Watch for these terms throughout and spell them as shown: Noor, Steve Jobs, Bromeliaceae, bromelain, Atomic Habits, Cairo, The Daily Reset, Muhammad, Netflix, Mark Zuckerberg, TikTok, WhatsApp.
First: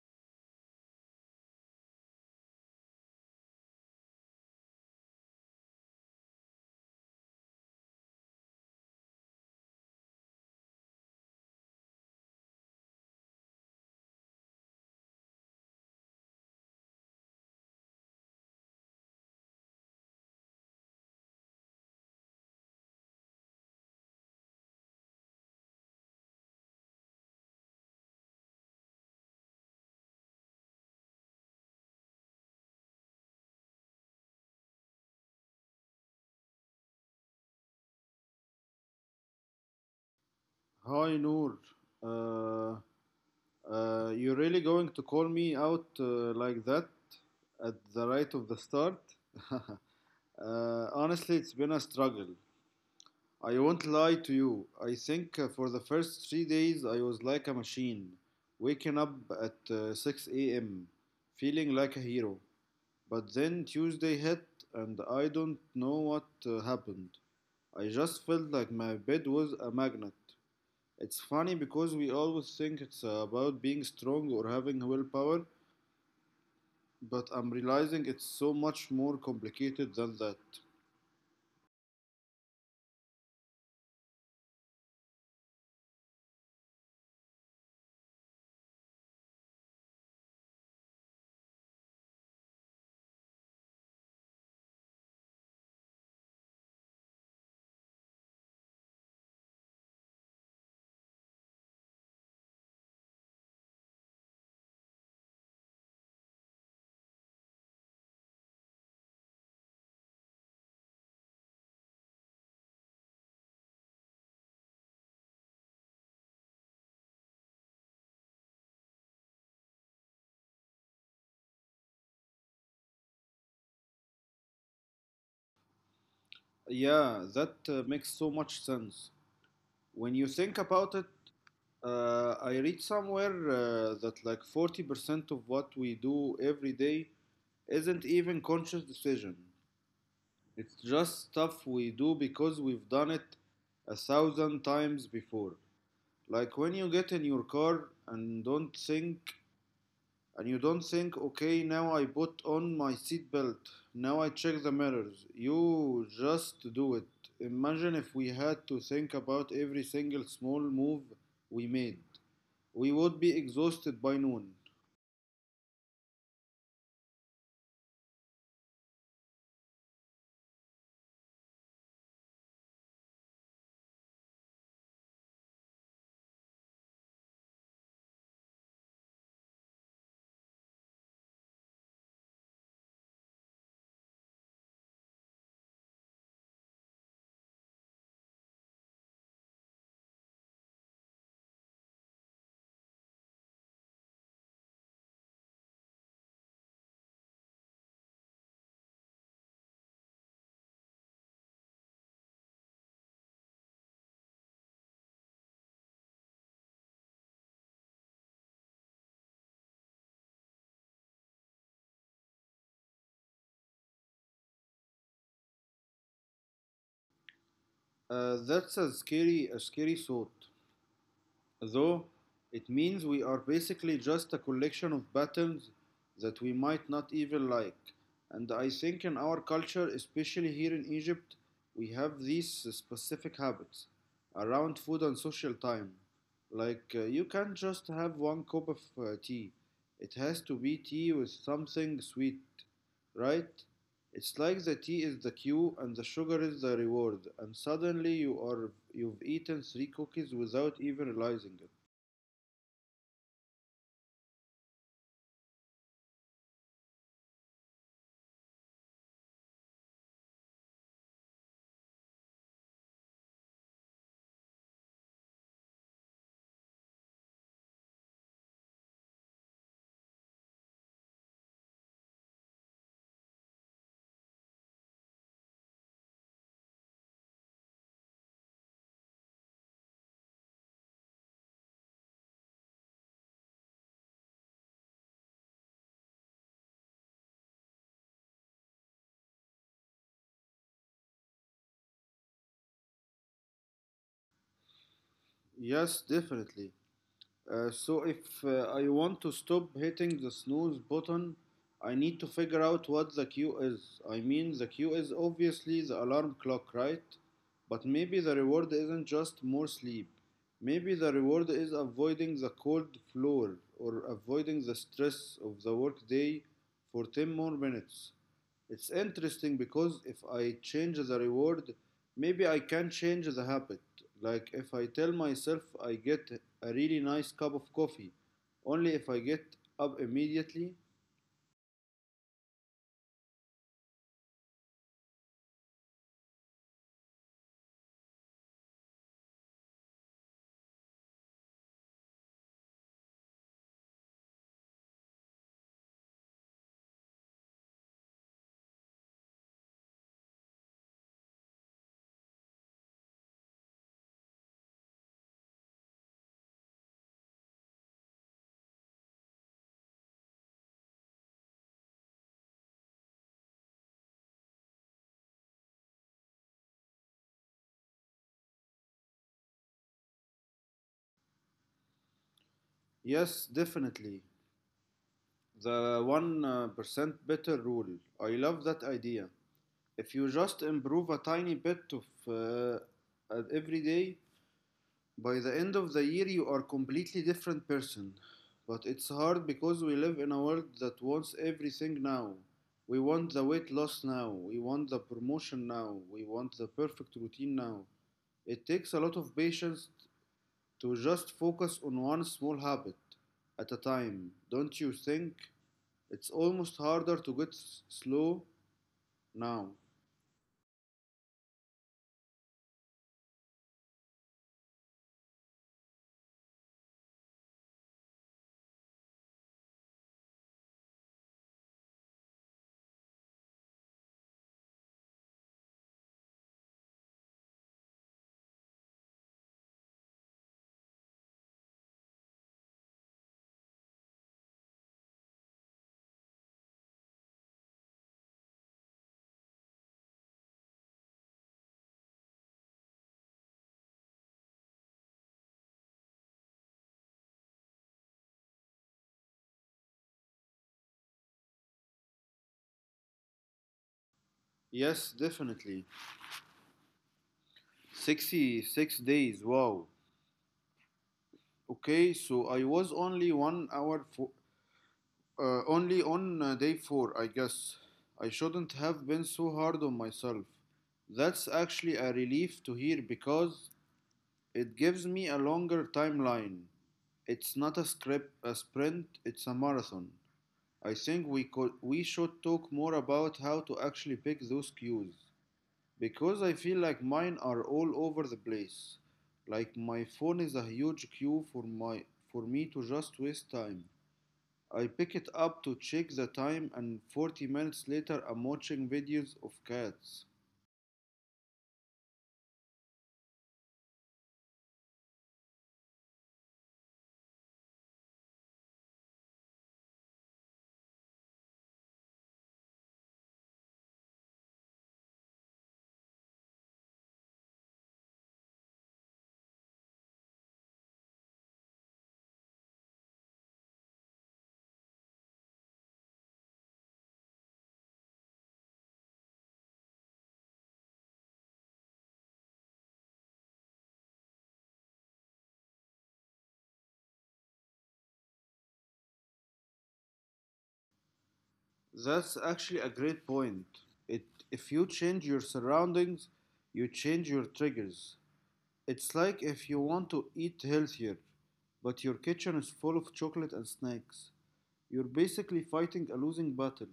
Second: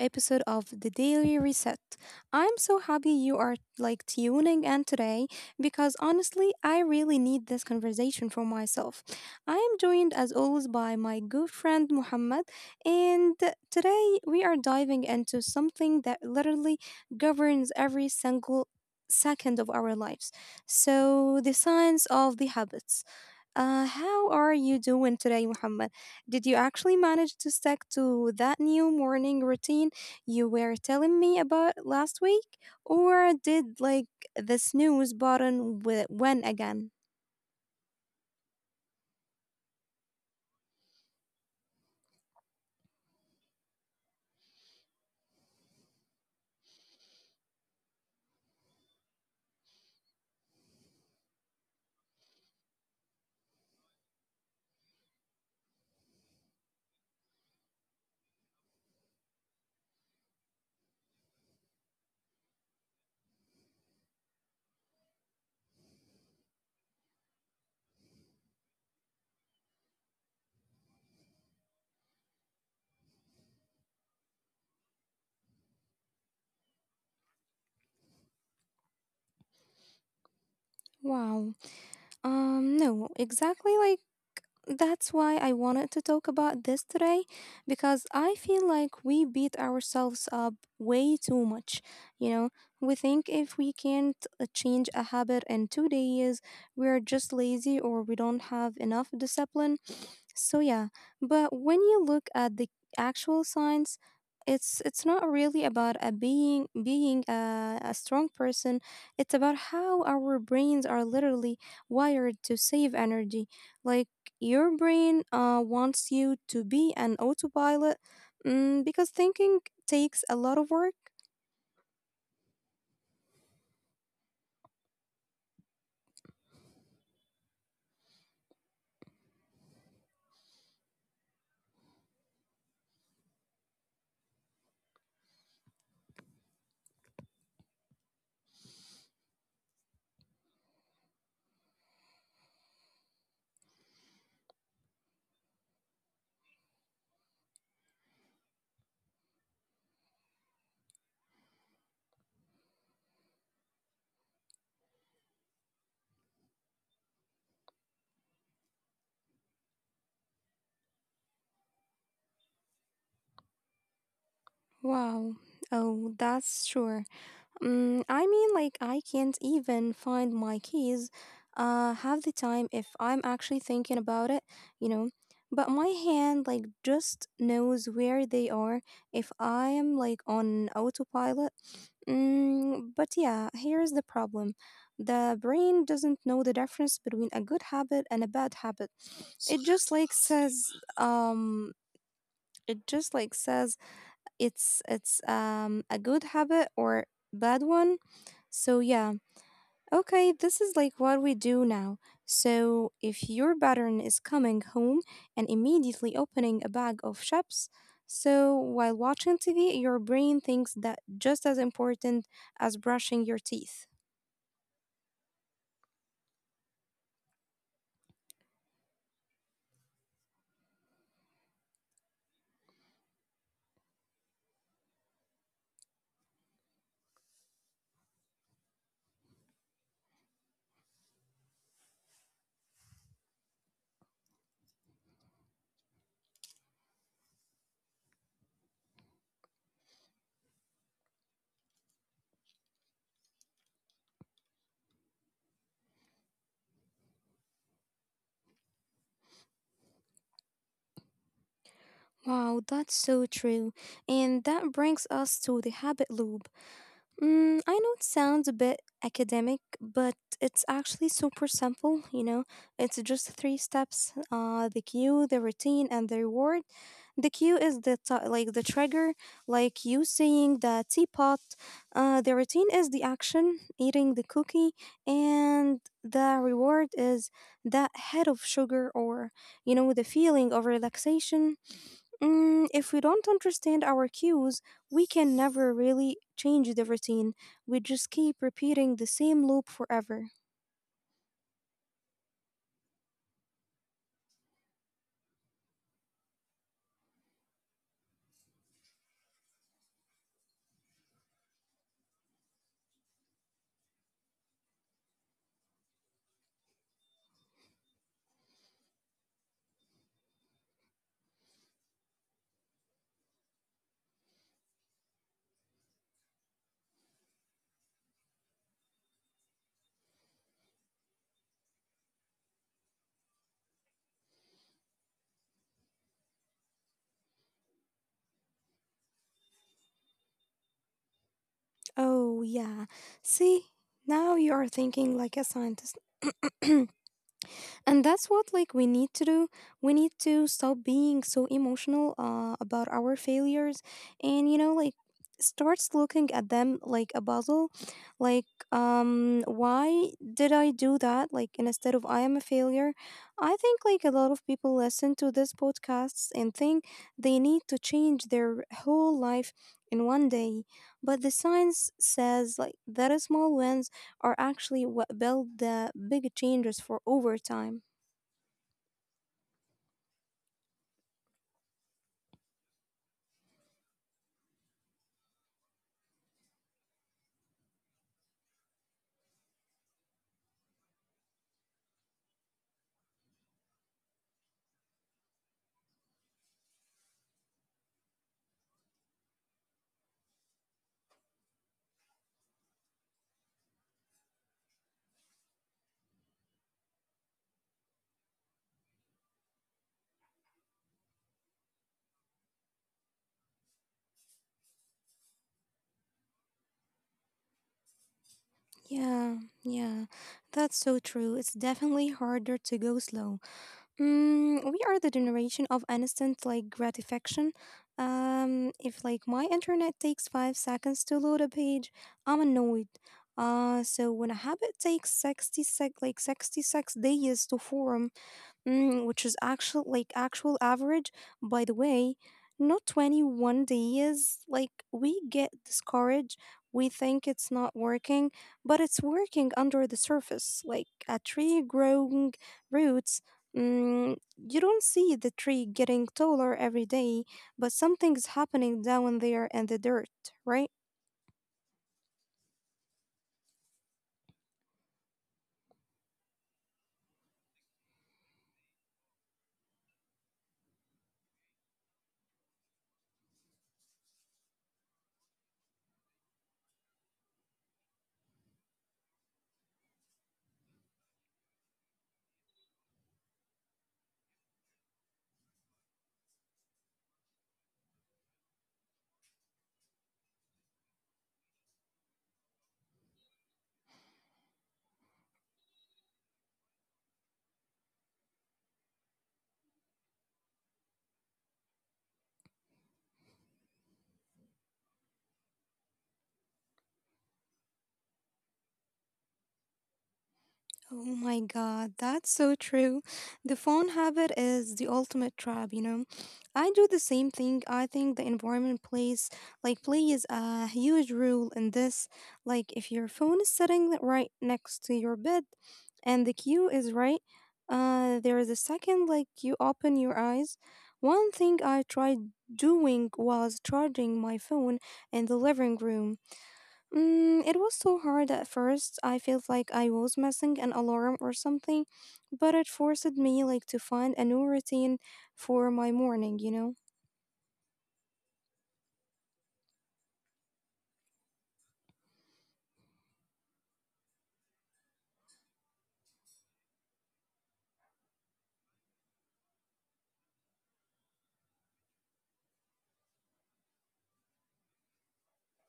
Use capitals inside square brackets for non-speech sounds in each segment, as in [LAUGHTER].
episode of The Daily Reset. I'm so happy you are like tuning in today because honestly, I really need this conversation for myself. I am joined as always by my good friend Muhammad, and today we are diving into something that literally governs every single second of our lives. So, the science of the habits. How are you doing today, Muhammad? Did you actually manage to stick to that new morning routine you were telling me about last week, or did like the snooze button win again? Hi Noor, uh, you're really going to call me out like that at the right of the start? [LAUGHS] Honestly, it's been a struggle. I won't lie to you. I think for the first 3 days I was like a machine, waking up at 6 a.m., feeling like a hero. But then Tuesday hit, and I don't know what happened. I just felt like my bed was a magnet. It's funny because we always think it's about being strong or having willpower, but I'm realizing it's so much more complicated than that. Wow. No, exactly, like that's why I wanted to talk about this today because I feel like we beat ourselves up way too much. You know, we think if we can't change a habit in 2 days, we're just lazy or we don't have enough discipline. So yeah, but when you look at the actual signs, it's not really about a being being a strong person. It's about how our brains are literally wired to save energy. Like your brain wants you to be an autopilot because thinking takes a lot of work. Yeah, that makes so much sense. When you think about it, I read somewhere that like 40% of what we do every day isn't even conscious decision. It's just stuff we do because we've done it 1,000 times before. Like when you get in your car and you don't think, okay, now I put on my seatbelt, now I check the mirrors. You just do it. Imagine if we had to think about every single small move we made. We would be exhausted by noon. Wow. Oh, that's sure. I mean, like, I can't even find my keys half the time if I'm actually thinking about it, you know. But my hand, like, just knows where they are if I am, like, on autopilot. But yeah, here's the problem. The brain doesn't know the difference between a good habit and a bad habit. It just, like, says, um, it just like says it's a good habit or bad one. So, yeah, okay, this is like what we do now. So, if your pattern is coming home and immediately opening a bag of chips, so while watching TV, your brain thinks that just as important as brushing your teeth. That's a scary thought. Though it means we are basically just a collection of patterns that we might not even like. And I think in our culture, especially here in Egypt, we have these specific habits around food and social time. Like, you can't just have one cup of tea. It has to be tea with something sweet, right? It's like the tea is the cue and the sugar is the reward, and suddenly you've eaten three cookies without even realizing it. Wow, that's so true. And that brings us to the habit loop. I know it sounds a bit academic, but it's actually super simple. It's just three steps, the cue, the routine, and the reward. The cue is like the trigger, like you saying the teapot. The routine is the action, eating the cookie, and the reward is that head of sugar or the feeling of relaxation. If we don't understand our cues, we can never really change the routine. We just keep repeating the same loop forever. Yes, definitely. So if I want to stop hitting the snooze button, I need to figure out what the cue is. I mean, the cue is obviously the alarm clock, right? But maybe the reward isn't just more sleep. Maybe the reward is avoiding the cold floor or avoiding the stress of the workday for 10 more minutes. It's interesting because if I change the reward, maybe I can change the habit. Like if I tell myself I get a really nice cup of coffee, only if I get up immediately. Oh, yeah. See, now you are thinking like a scientist. And that's what like we need to do. We need to stop being so emotional about our failures, and you know like starts looking at them like a puzzle, like why did I do that, like instead of I am a failure. I think like a lot of people listen to this podcasts and think they need to change their whole life in one day, but the science says like that small wins are actually what build the big changes for over time. Yes, definitely. The 1% better rule. I love that idea. If you just improve a tiny bit of every day, by the end of the year, you are completely different person. But it's hard because we live in a world that wants everything now. We want the weight loss now. We want the promotion now. We want the perfect routine now. It takes a lot of patience to just focus on one small habit at a time. Don't you think? It's almost harder to get slow now. Yeah, yeah, that's so true. It's definitely harder to go slow. We are the generation of instant like gratification. If like my internet takes 5 seconds to load a page, I'm annoyed. So when a habit takes sixty sec like 66 days to form, which is actual average, by the way, not 21 days, like we get discouraged, we think it's not working, but it's working under the surface like a tree growing roots. You don't see the tree getting taller every day, but something's happening down there in the dirt, right? Yes, definitely. 66 days, wow. Okay, so I was only one hour fo- only on day 4, I guess. I shouldn't have been so hard on myself. That's actually a relief to hear because it gives me a longer timeline. It's not a sprint, it's a marathon. I think we should talk more about how to actually pick those cues because I feel like mine are all over the place. Like my phone is a huge cue for me to just waste time. I pick it up to check the time, and 40 minutes later, I'm watching videos of cats. Oh my god, that's so true. The phone habit is the ultimate trap. I do the same thing. I think the environment plays a huge role in this. Like if your phone is sitting right next to your bed and the queue is right, there is a second like you open your eyes. One thing I tried doing was charging my phone in the living room. It was so hard at first. I felt like I was missing an alarm or something, but it forced me like to find a new routine for my morning, you know? That's actually a great point. It, if you change your surroundings, you change your triggers. It's like if you want to eat healthier, but your kitchen is full of chocolate and snacks. You're basically fighting a losing battle.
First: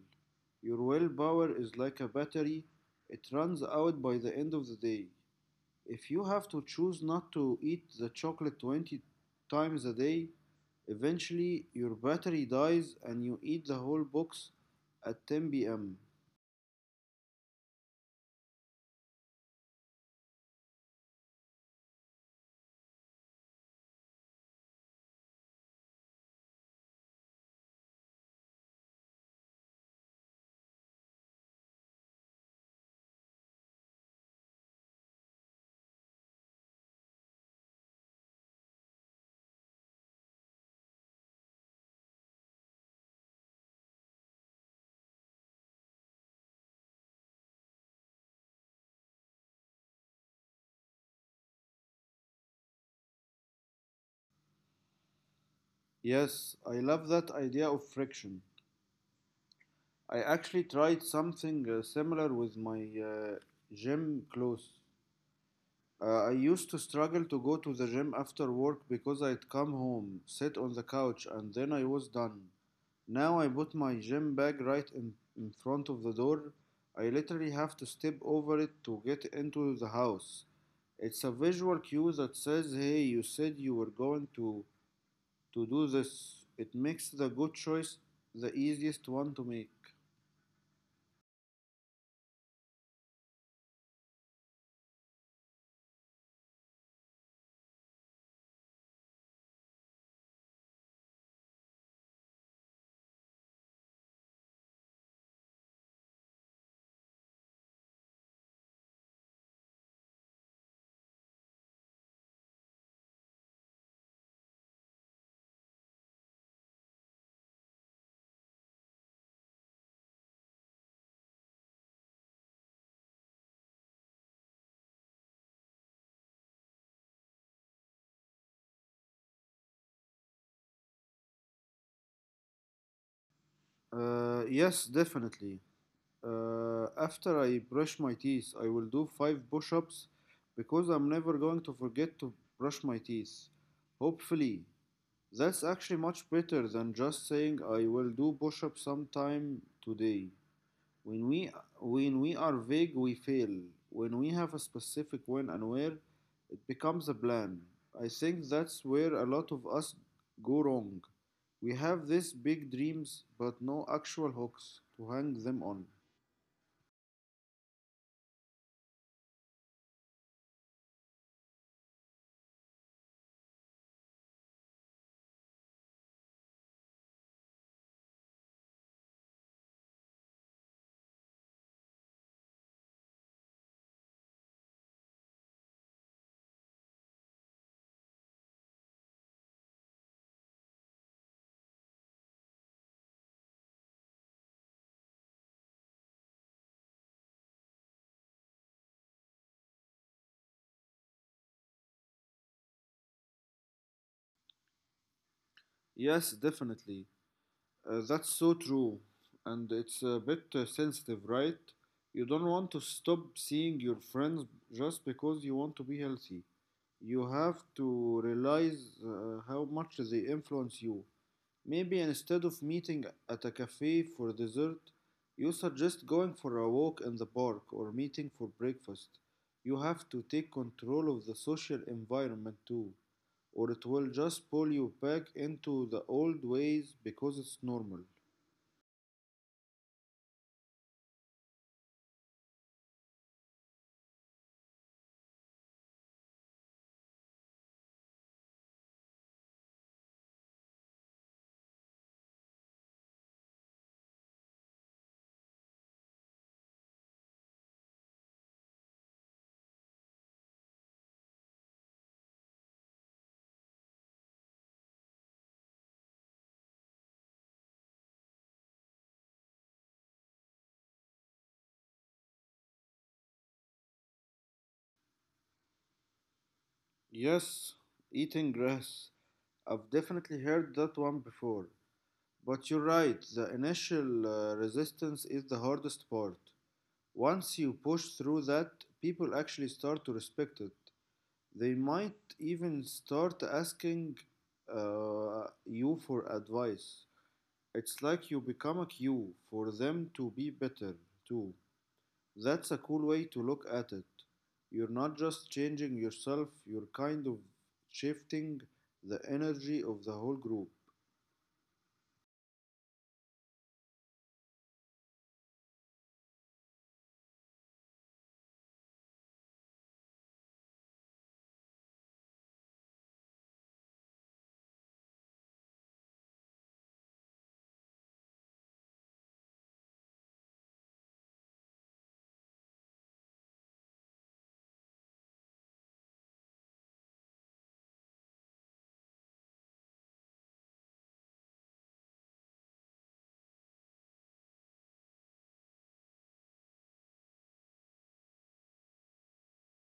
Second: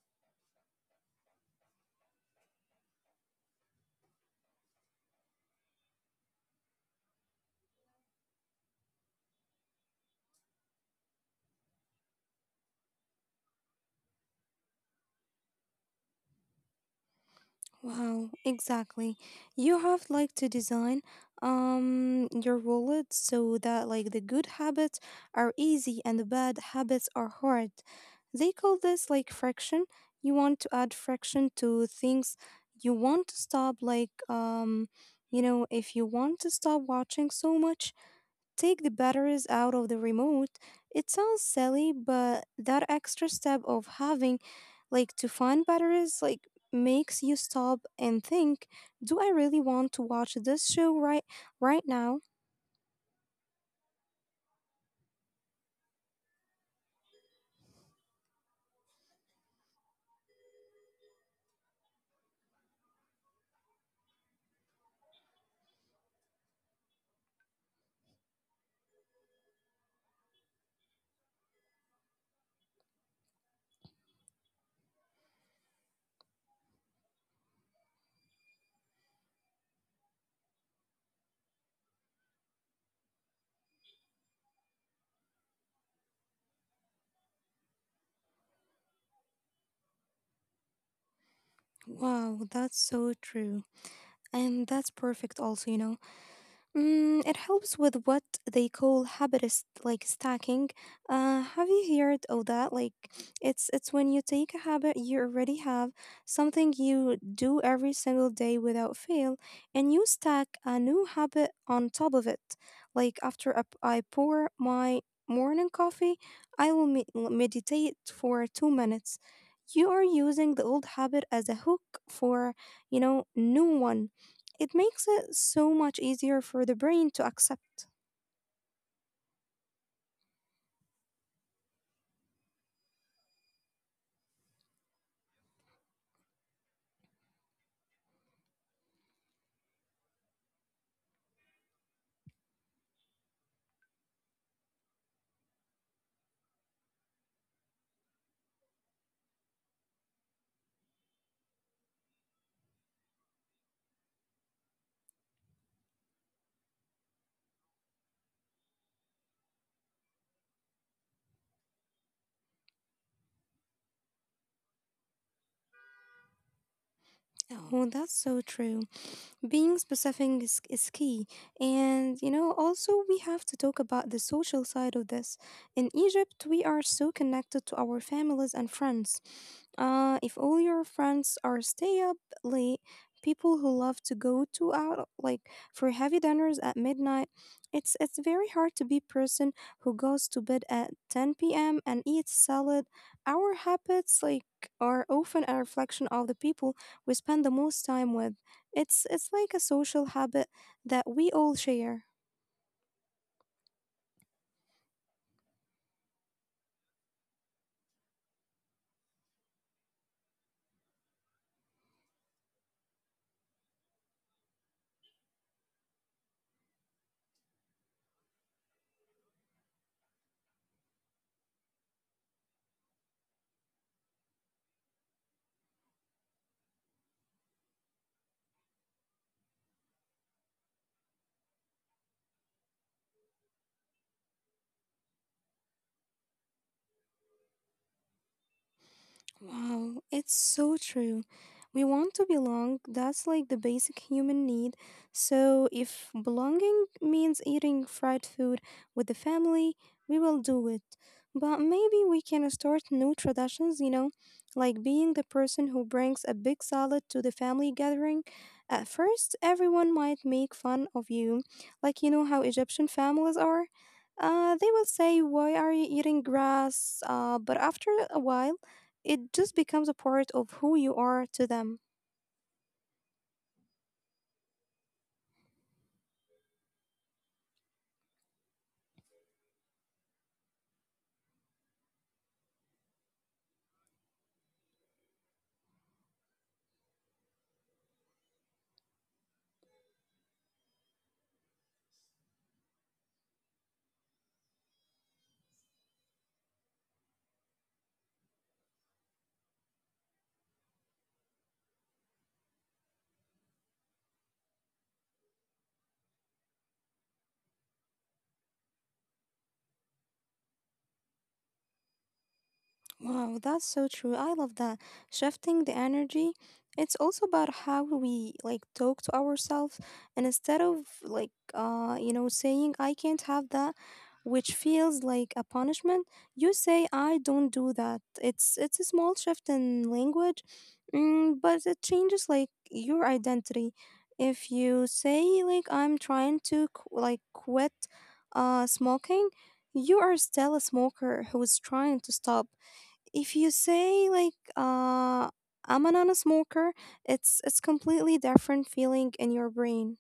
Your willpower is like a battery, it runs out by the end of the day. If you have to choose not to eat the chocolate 20 times a day, eventually your battery dies and you eat the whole box at 10 pm. Wow, exactly. You have like to design your wallet so that like the good habits are easy and the bad habits are hard. They call this like friction. You want to add friction to things. You want to stop like you know if you want to stop watching so much, take the batteries out of the remote. It sounds silly, but that extra step of having like to find batteries like makes you stop and think, do I really want to watch this show right now? Yes, I love that idea of friction. I actually tried something similar with my gym clothes. I used to struggle to go to the gym after work because I'd come home, sit on the couch, and then I was done. Now I put my gym bag right in front of the door. I literally have to step over it to get into the house. It's a visual cue that says, hey, you said you were going to do this. It makes the good choice the easiest one to make. Wow, that's so true. And that's perfect also. It helps with what they call habit is like stacking. Have you heard of that? Like, it's when you take a habit you already have, something you do every single day without fail, and you stack a new habit on top of it. Like after I pour my morning coffee, I will meditate for 2 minutes. You are using the old habit as a hook for new one. It makes it so much easier for the brain to accept. Yes, definitely. After I brush my teeth, I will do five push ups because I'm never going to forget to brush my teeth. Hopefully, that's actually much better than just saying I will do push ups sometime today. When we, when we are vague, we fail. When we have a specific when and where, it becomes a plan. I think that's where a lot of us go wrong. We have these big dreams, but no actual hooks to hang them on. Oh, oh, that's so true. Being specific is key, and also we have to talk about the social side of this. In Egypt we are so connected to our families and friends. If all your friends are stay up late, people who love to go to out like for heavy dinners at midnight, it's very hard to be person who goes to bed at 10 p.m. and eats salad. Our habits like are often a reflection of the people we spend the most time with. It's like a social habit that we all share. Yes, definitely. That's so true. And it's a bit sensitive, right? You don't want to stop seeing your friends just because you want to be healthy. You have to realize how much they influence you. Maybe instead of meeting at a cafe for dessert, you suggest going for a walk in the park or meeting for breakfast. You have to take control of the social environment too, or it will just pull you back into the old ways because it's normal. Wow, it's so true. We want to belong, that's like the basic human need. So, if belonging means eating fried food with the family, we will do it. But maybe we can start new traditions, like being the person who brings a big salad to the family gathering. At first, everyone might make fun of you, like you know how Egyptian families are. They will say, "Why are you eating grass?" But after a while, it just becomes a part of who you are to them. Yes, eating grass. I've definitely heard that one before. But you're right, the initial resistance is the hardest part. Once you push through that, people actually start to respect it. They might even start asking you for advice. It's like you become a cue for them to be better, too. That's a cool way to look at it. You're not just changing yourself, you're kind of shifting the energy of the whole group. Wow, that's so true. I love that. Shifting the energy. It's also about how we like talk to ourselves, and instead of like saying I can't have that, which feels like a punishment, you say I don't do that. It's a small shift in language, but it changes like your identity. If you say like I'm trying to like quit smoking, you are still a smoker who is trying to stop. If you say like I'm a non-smoker, it's completely different feeling in your brain.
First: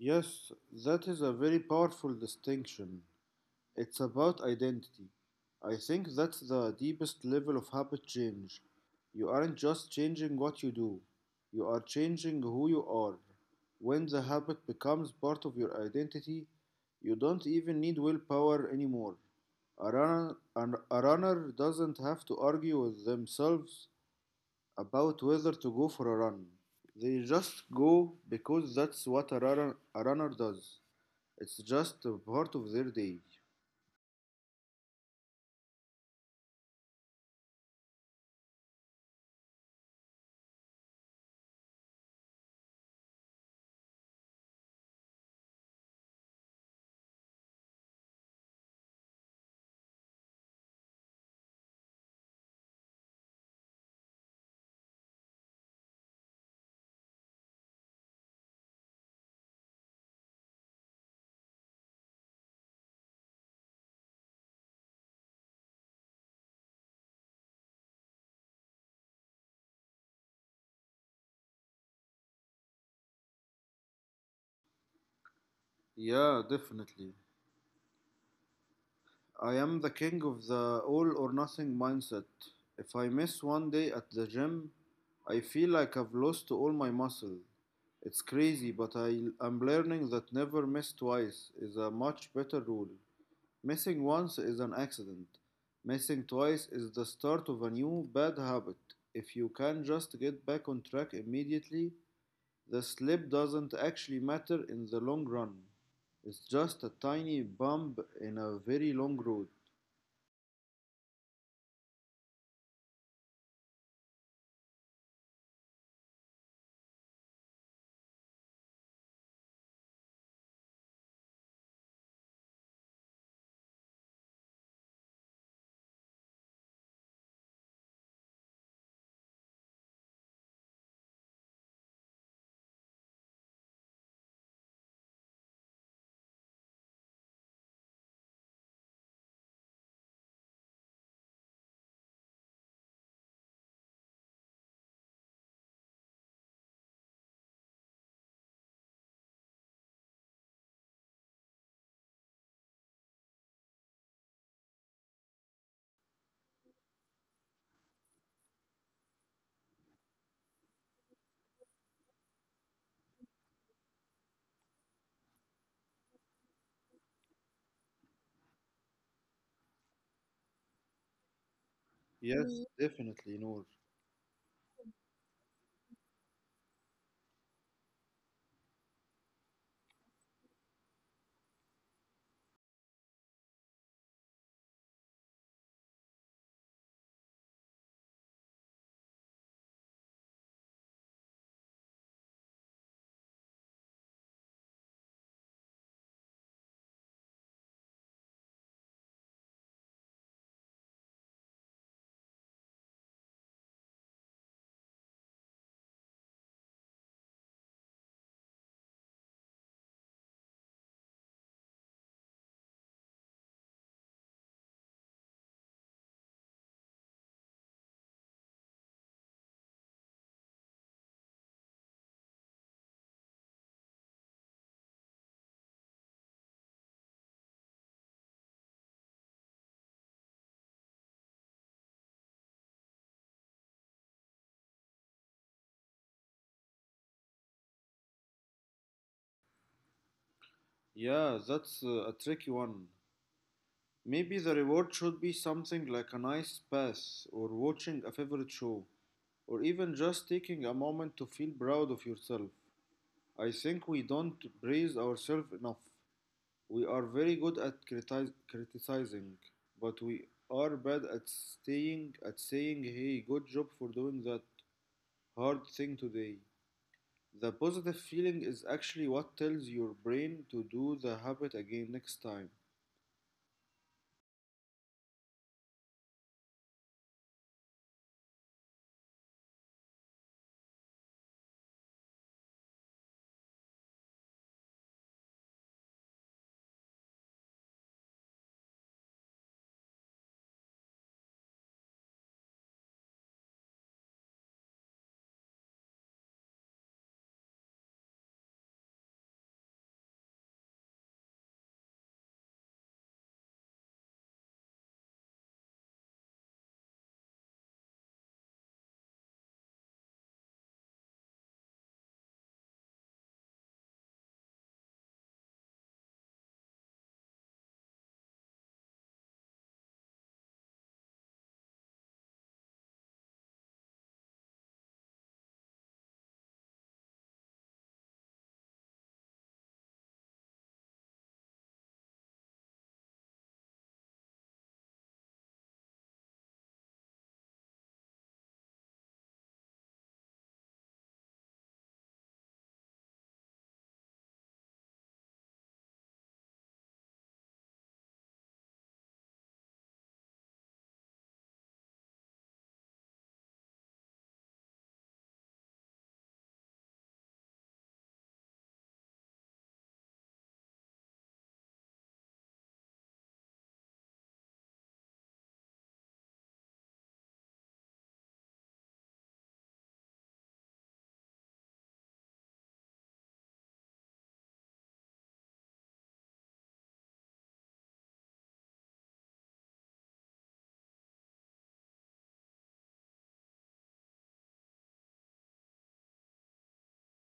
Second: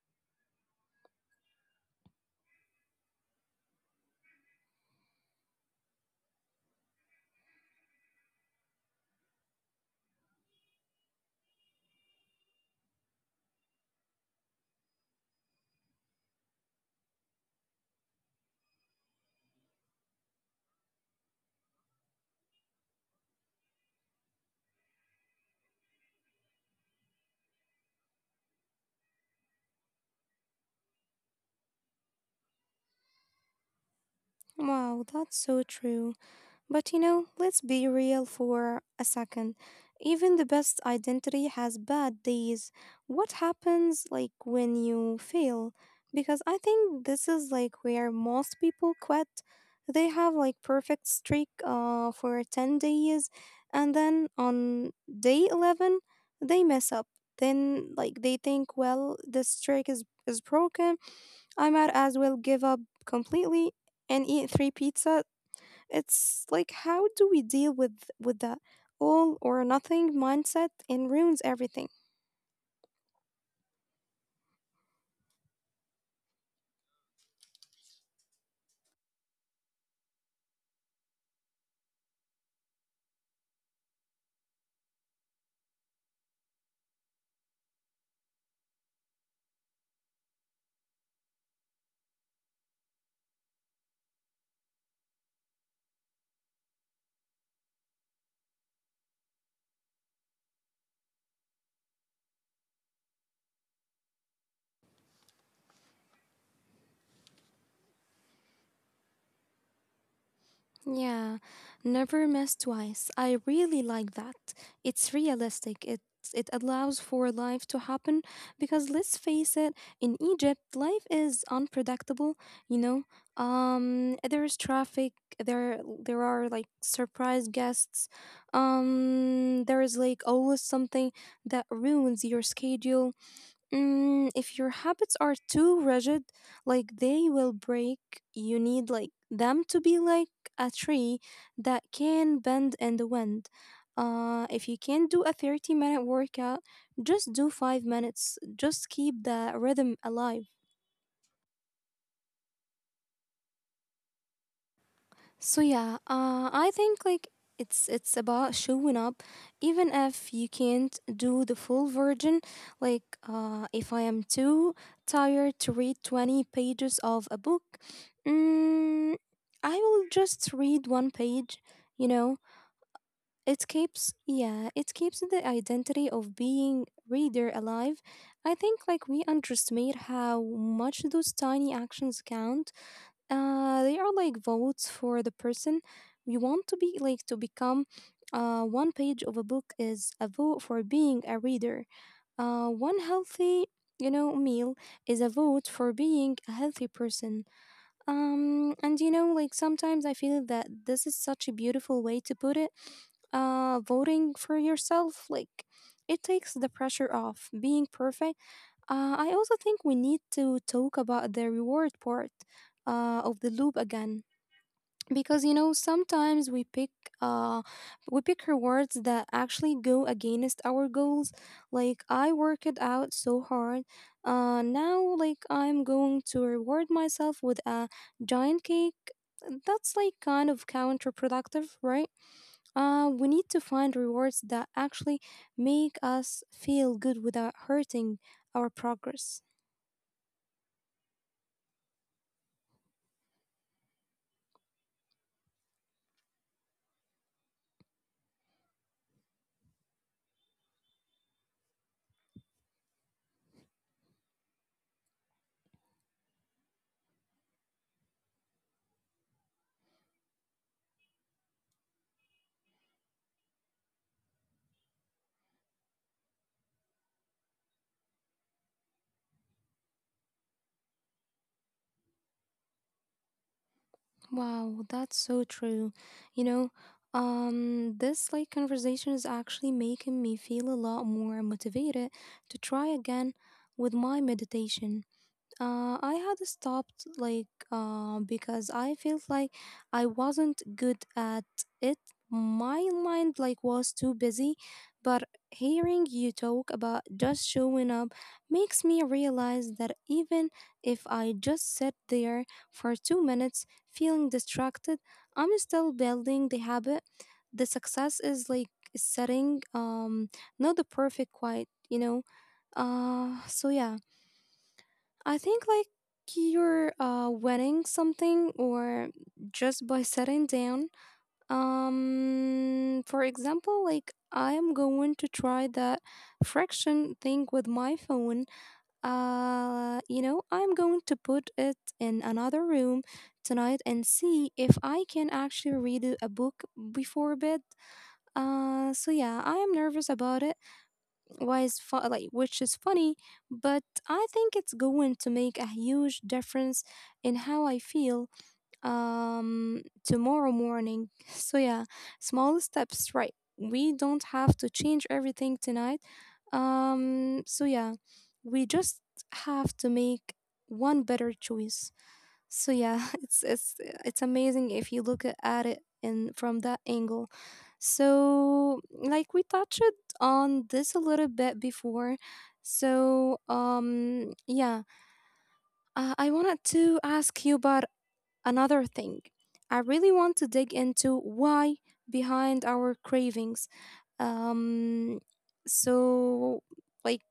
Yes, that is a very powerful distinction. It's about identity. I think that's the deepest level of habit change. You aren't just changing what you do, you are changing who you are. When the habit becomes part of your identity, you don't even need willpower anymore. A runner doesn't have to argue with themselves about whether to go for a run. They just go because that's what a runner does. It's just a part of their day. Wow, that's so true. But you know, let's be real for a second. Even the best identity has bad days. What happens like when you fail? Because I think this is like where most people quit. They have like perfect streak for 10 days and then on day 11 they mess up. Then like they think, well, this streak is broken. I might as well give up completely and eat three pizza. It's like how do we deal with that all or nothing mindset and ruins everything. Yeah, definitely. I am the king of the all or nothing mindset. If I miss one day at the gym, I feel like I've lost all my muscle. It's crazy, but I am learning that never miss twice is a much better rule. Missing once is an accident. Missing twice is the start of a new bad habit. If you can just get back on track immediately, the slip doesn't actually matter in the long run. It's just a tiny bump in a very long road. Yeah, never miss twice. I really like that. It's realistic. It allows for life to happen because let's face it, in Egypt life is unpredictable, you know? There's traffic, there there are like surprise guests. There is like always something that ruins your schedule. If your habits are too rigid, like they will break, you need like them to be like a tree that can bend in the wind. If you can do a 30-minute workout, just do 5 minutes. Just keep the rhythm alive. So yeah, I think like it's about showing up, even if you can't do the full version. Like if I am too tired to read 20 pages of a book, mm, I will just read one page. You know, Yes, definitely, Noor. it keeps yeah, it keeps the identity of being reader alive. I think like we underestimate how much those tiny actions count. They are like votes for the person we want to be like to become. One page of a book is a vote for being a reader. One healthy meal is a vote for being a healthy person. And like sometimes I feel that this is such a beautiful way to put it. Voting for yourself, like it takes the pressure off being perfect. I also think we need to talk about the reward part of the loop again, because you know, sometimes we pick uh we pick rewards that actually go against our goals. Like, I worked out so hard, now, like, I'm going to reward myself with a giant cake. That's like kind of counterproductive, right? We need to find rewards that actually make us feel good without hurting our progress. Yeah, that's a tricky one. Maybe the reward should be something like a nice pass, or watching a favorite show, or even just taking a moment to feel proud of yourself. I think we don't praise ourselves enough. We are very good at criticizing, but we are bad at staying at saying, "Hey, good job for doing that hard thing today." The positive feeling is actually what tells your brain to do the habit again next time. Wow, that's so true. You know, this, like, conversation is actually making me feel a lot more motivated to try again with my meditation. I had stopped, like, because I felt like I wasn't good at it. My mind, like, was too busy, but hearing you talk about just showing up makes me realize that even if I just sit there for 2 minutes feeling distracted, I'm still building the habit. The success is like setting not the perfect quiet, you know. So yeah. I think, like, you're wedding something or just by sitting down. For example, like, I am going to try that friction thing with my phone. You know, I'm going to put it in another room tonight and see if I can actually read a book before bed. So yeah, I am nervous about it, like, which is funny, but I think it's going to make a huge difference in how I feel tomorrow morning. [LAUGHS] So yeah, small steps, right? We don't have to change everything tonight. So yeah, we just have to make one better choice. So yeah, [LAUGHS] it's it's amazing if you at it in from that angle. So, like, we touched on this a little bit before. So um yeah, I wanted to ask you about another thing. I really want to dig into why behind our cravings. Um so like,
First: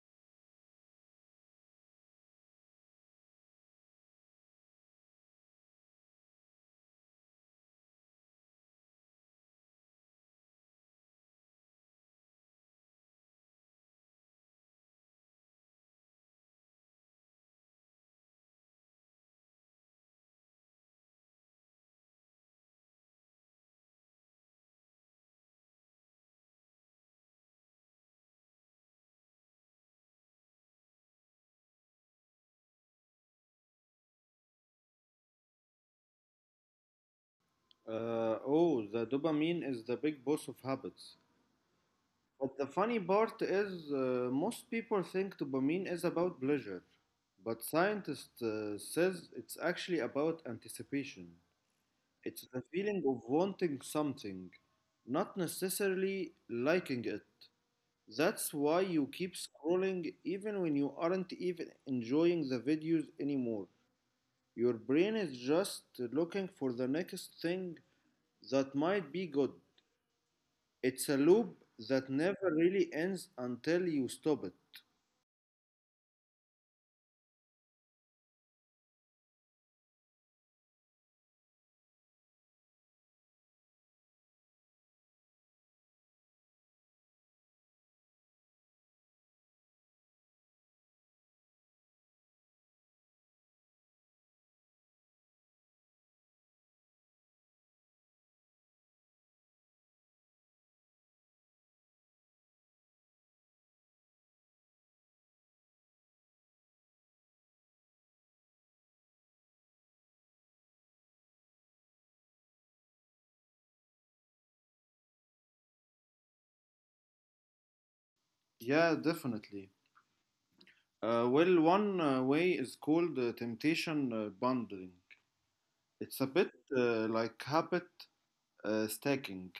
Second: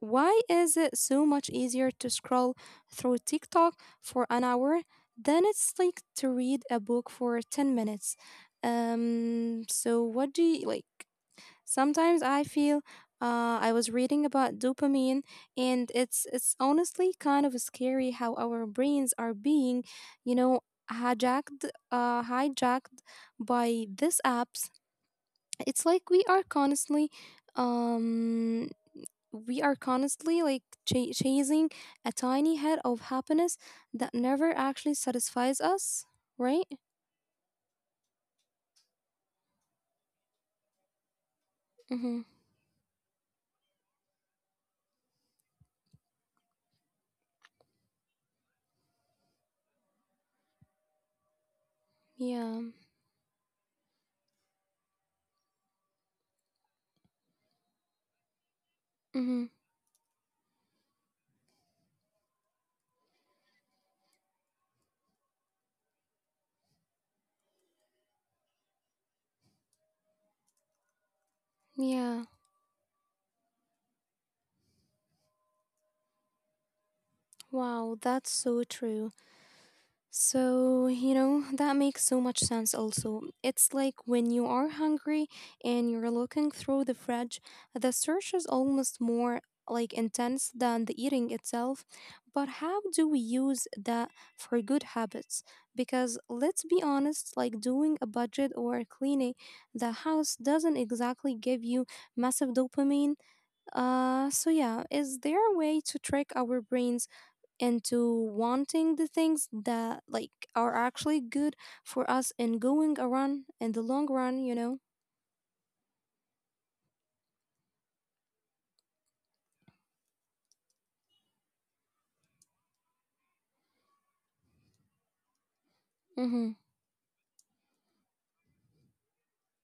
why is it so much easier to scroll through TikTok for an hour than it's like to read a book for 10 minutes? So what do you like? Sometimes I feel, I was reading about dopamine, and it's honestly kind of scary how our brains are being, you know, hijacked by these apps. It's like we are constantly um we are constantly, like, chasing a tiny head of happiness that never actually satisfies us, right? Oh, the dopamine is the big boss of habits. Mm-hmm. But the funny part is, most people think dopamine is about pleasure, but scientists says it's actually about anticipation. It's Yeah. the feeling of wanting something, not necessarily liking it. That's why you Mm-hmm. keep scrolling even when you aren't even enjoying the videos anymore. Your brain is just looking for the next thing that might be good. It's a loop that Yeah. never really ends until you stop it. Wow, that's so true. So, you know, that makes so much sense also. It's like when you are hungry and you're looking through the fridge, the search is almost more like intense than the eating itself. But how do we use that for good habits? Because let's be honest, like, doing a budget or cleaning the house doesn't exactly give you massive dopamine. So yeah, is there a way to trick our brains into wanting the things that, like, are actually good for us and going around in the long run, you know? Yeah, definitely. Well, one way is called temptation bundling. It's a Mm-hmm. bit like habit stacking,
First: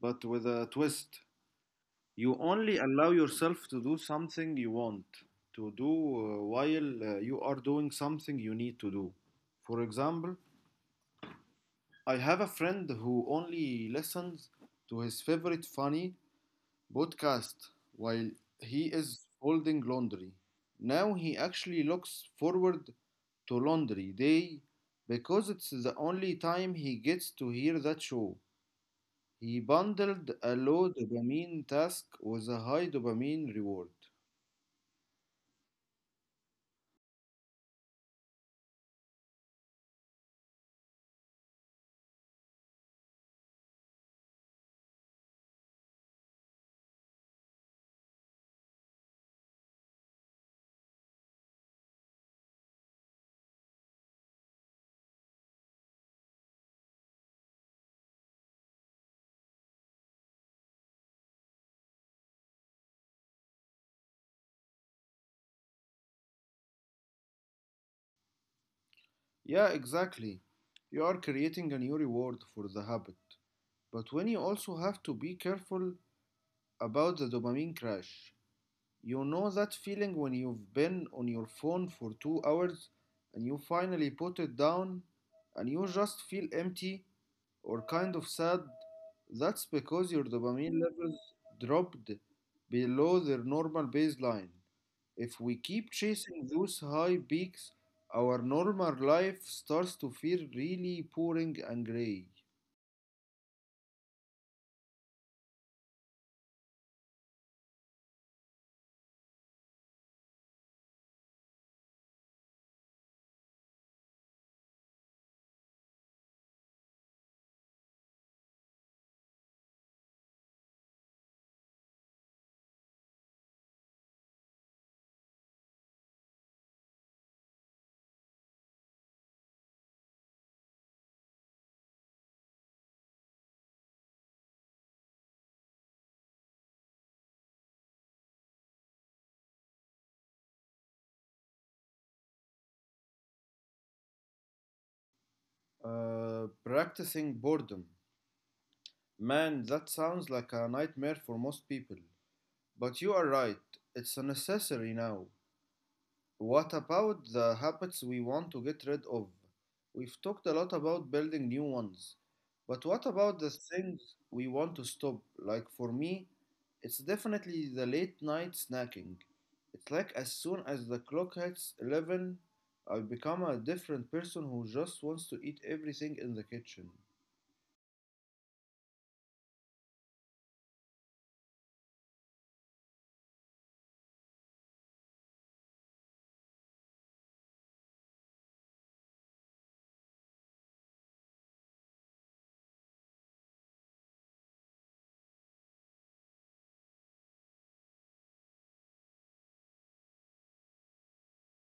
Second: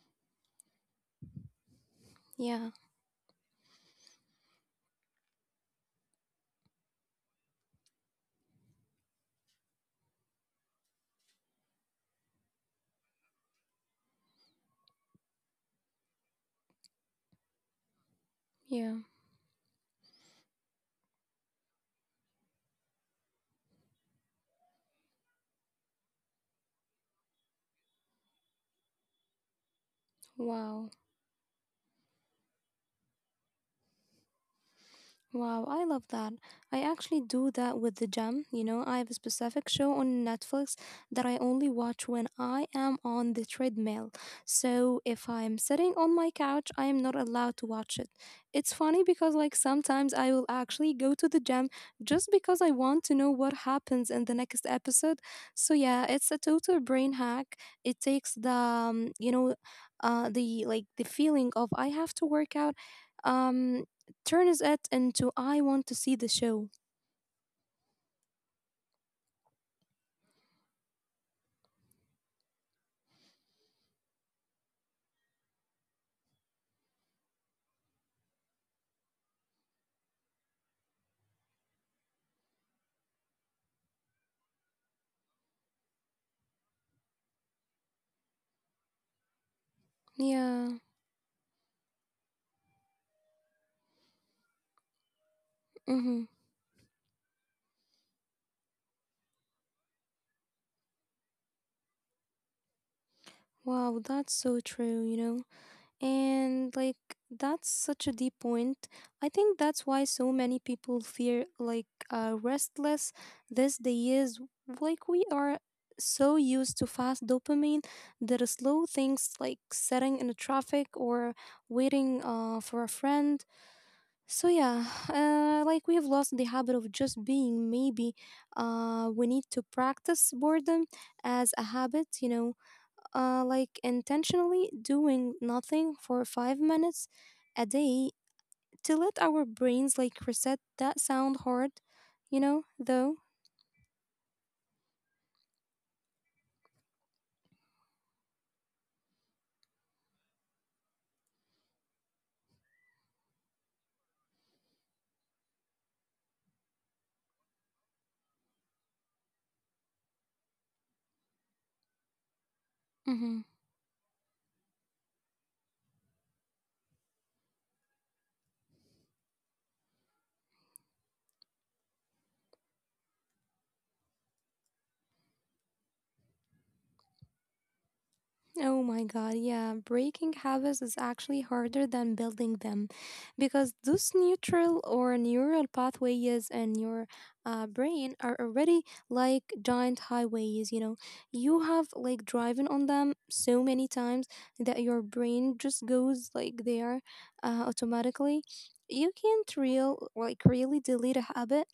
but with a twist. You Yeah. only allow yourself to do something you want to do while you are doing something you need to do. For example, I have a friend who only listens to his favorite funny podcast while he Yeah. is folding laundry. Now he actually looks forward to laundry day because it's the only time he gets to hear that show. He bundled a low Wow. dopamine task with a high dopamine reward. Wow, I love that. I actually do that with the gym. You know, I have a specific show on Netflix that I only watch when I am on the treadmill. So if I'm sitting on my couch, I am not allowed to watch it. It's funny because, like, sometimes I will actually go to the gym just because I want to know what happens in the next episode. So yeah, it's a total brain hack. It takes the, the, like, the feeling of I have to work out, um turns it into I want to see the show. Yeah, exactly. You are creating a new reward for the habit. But when you also have to be careful about the dopamine crash. You know that feeling when you've been on your phone for 2 hours and you finally put it down and you just feel empty or kind of sad? That's because your Yeah. dopamine levels dropped below their normal baseline. If we keep Hmm. chasing those high peaks, our normal life starts to feel really boring and gray. Wow, that's so true, you know? And, like, that's such a deep point. I think that's why so many people feel like, restless these days. Like, we are so used to fast dopamine that slow things like sitting in the traffic or waiting for a friend. Like, we have lost the habit of just being. Maybe we need to practice boredom as a habit. You know, like intentionally doing nothing for 5 minutes a day to let our brains, like, reset. That sound hard, you know, though. Practicing boredom. Man, that sounds like a nightmare for most people. But you are right, it's a necessary now. What about the habits we want to get rid of? We've talked a lot about building new ones, but what Mm-hmm. about the things we want to stop? Like for me, it's definitely the late night snacking. It's like as soon as the clock hits 11, I become a different person who just wants to eat everything in the kitchen. Oh my god, yeah. Breaking habits is actually harder than building them because those neutral or neural pathways in your brain are already like giant highways, you know. You have, like, driven on them so many times that your brain just goes like there automatically. You can't really delete a habit.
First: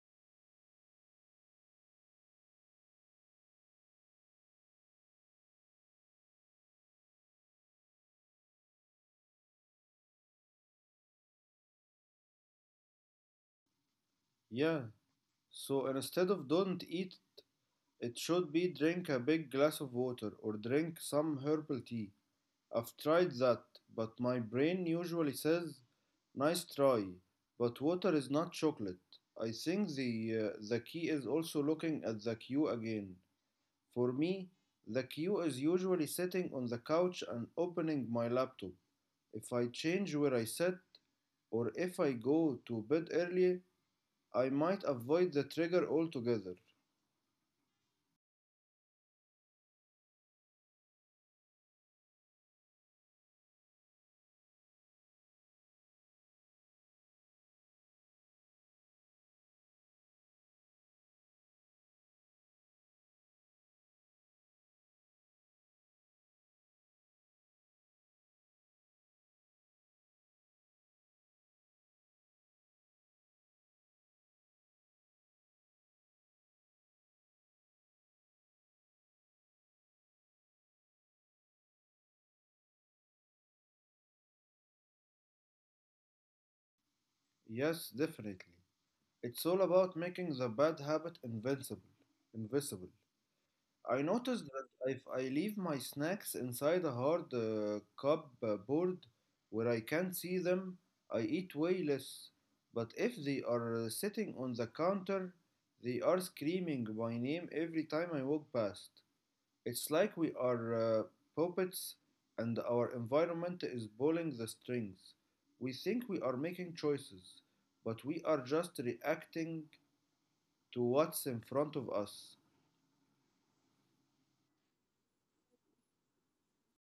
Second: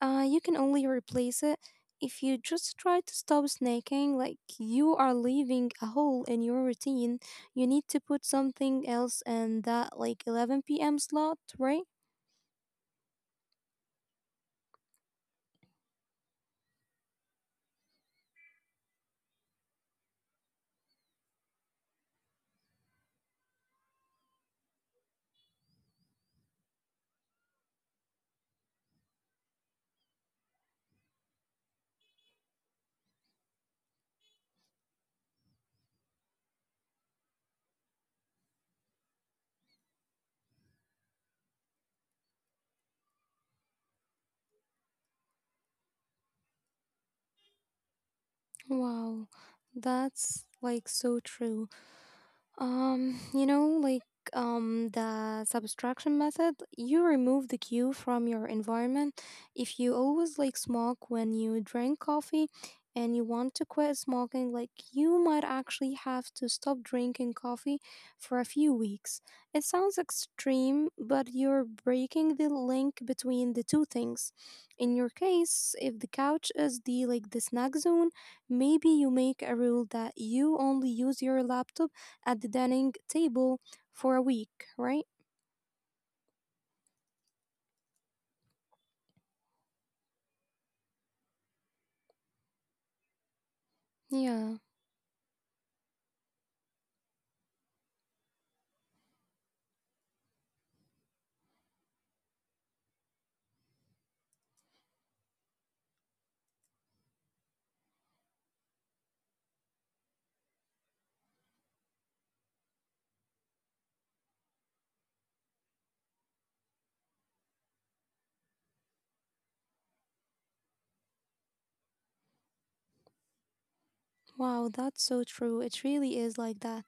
You can only replace it. If you just try to stop snacking, like, you are leaving a hole in your routine. You need to put something else in that like 11 p.m. slot, right? Yeah, so instead of don't eat, it should be drink a big glass of water or drink some herbal tea. I've tried that, but my brain usually says, nice try, but water is not chocolate. I think the key is also looking at the queue again. For me, the queue is usually sitting on the couch and opening my laptop. If I change where I sit, or if I go to bed early, I might avoid the trigger altogether. Wow, that's, like, so true. Um, you know, like the subtraction method, you remove the cue from your environment. If you always, like, smoke when you drink coffee and you want to quit smoking, like, you might actually have to stop drinking coffee for a few weeks. It sounds extreme, but you're breaking the link between the two things. In your case, if the couch is the like the snack zone, maybe you make a rule that you only use your laptop at the dining table for a week, right? Yes, definitely. It's all about making the bad habit invincible. Invisible. I noticed that Yeah. if I leave my snacks inside a hard cupboard where I can't see them, I eat way less. But if they are sitting on the counter, they are screaming my name every time I walk past. It's like we are puppets and our environment is pulling the strings. We think we are making choices, but we are just reacting to what's in front of us. Wow, that's so true. It really is like that.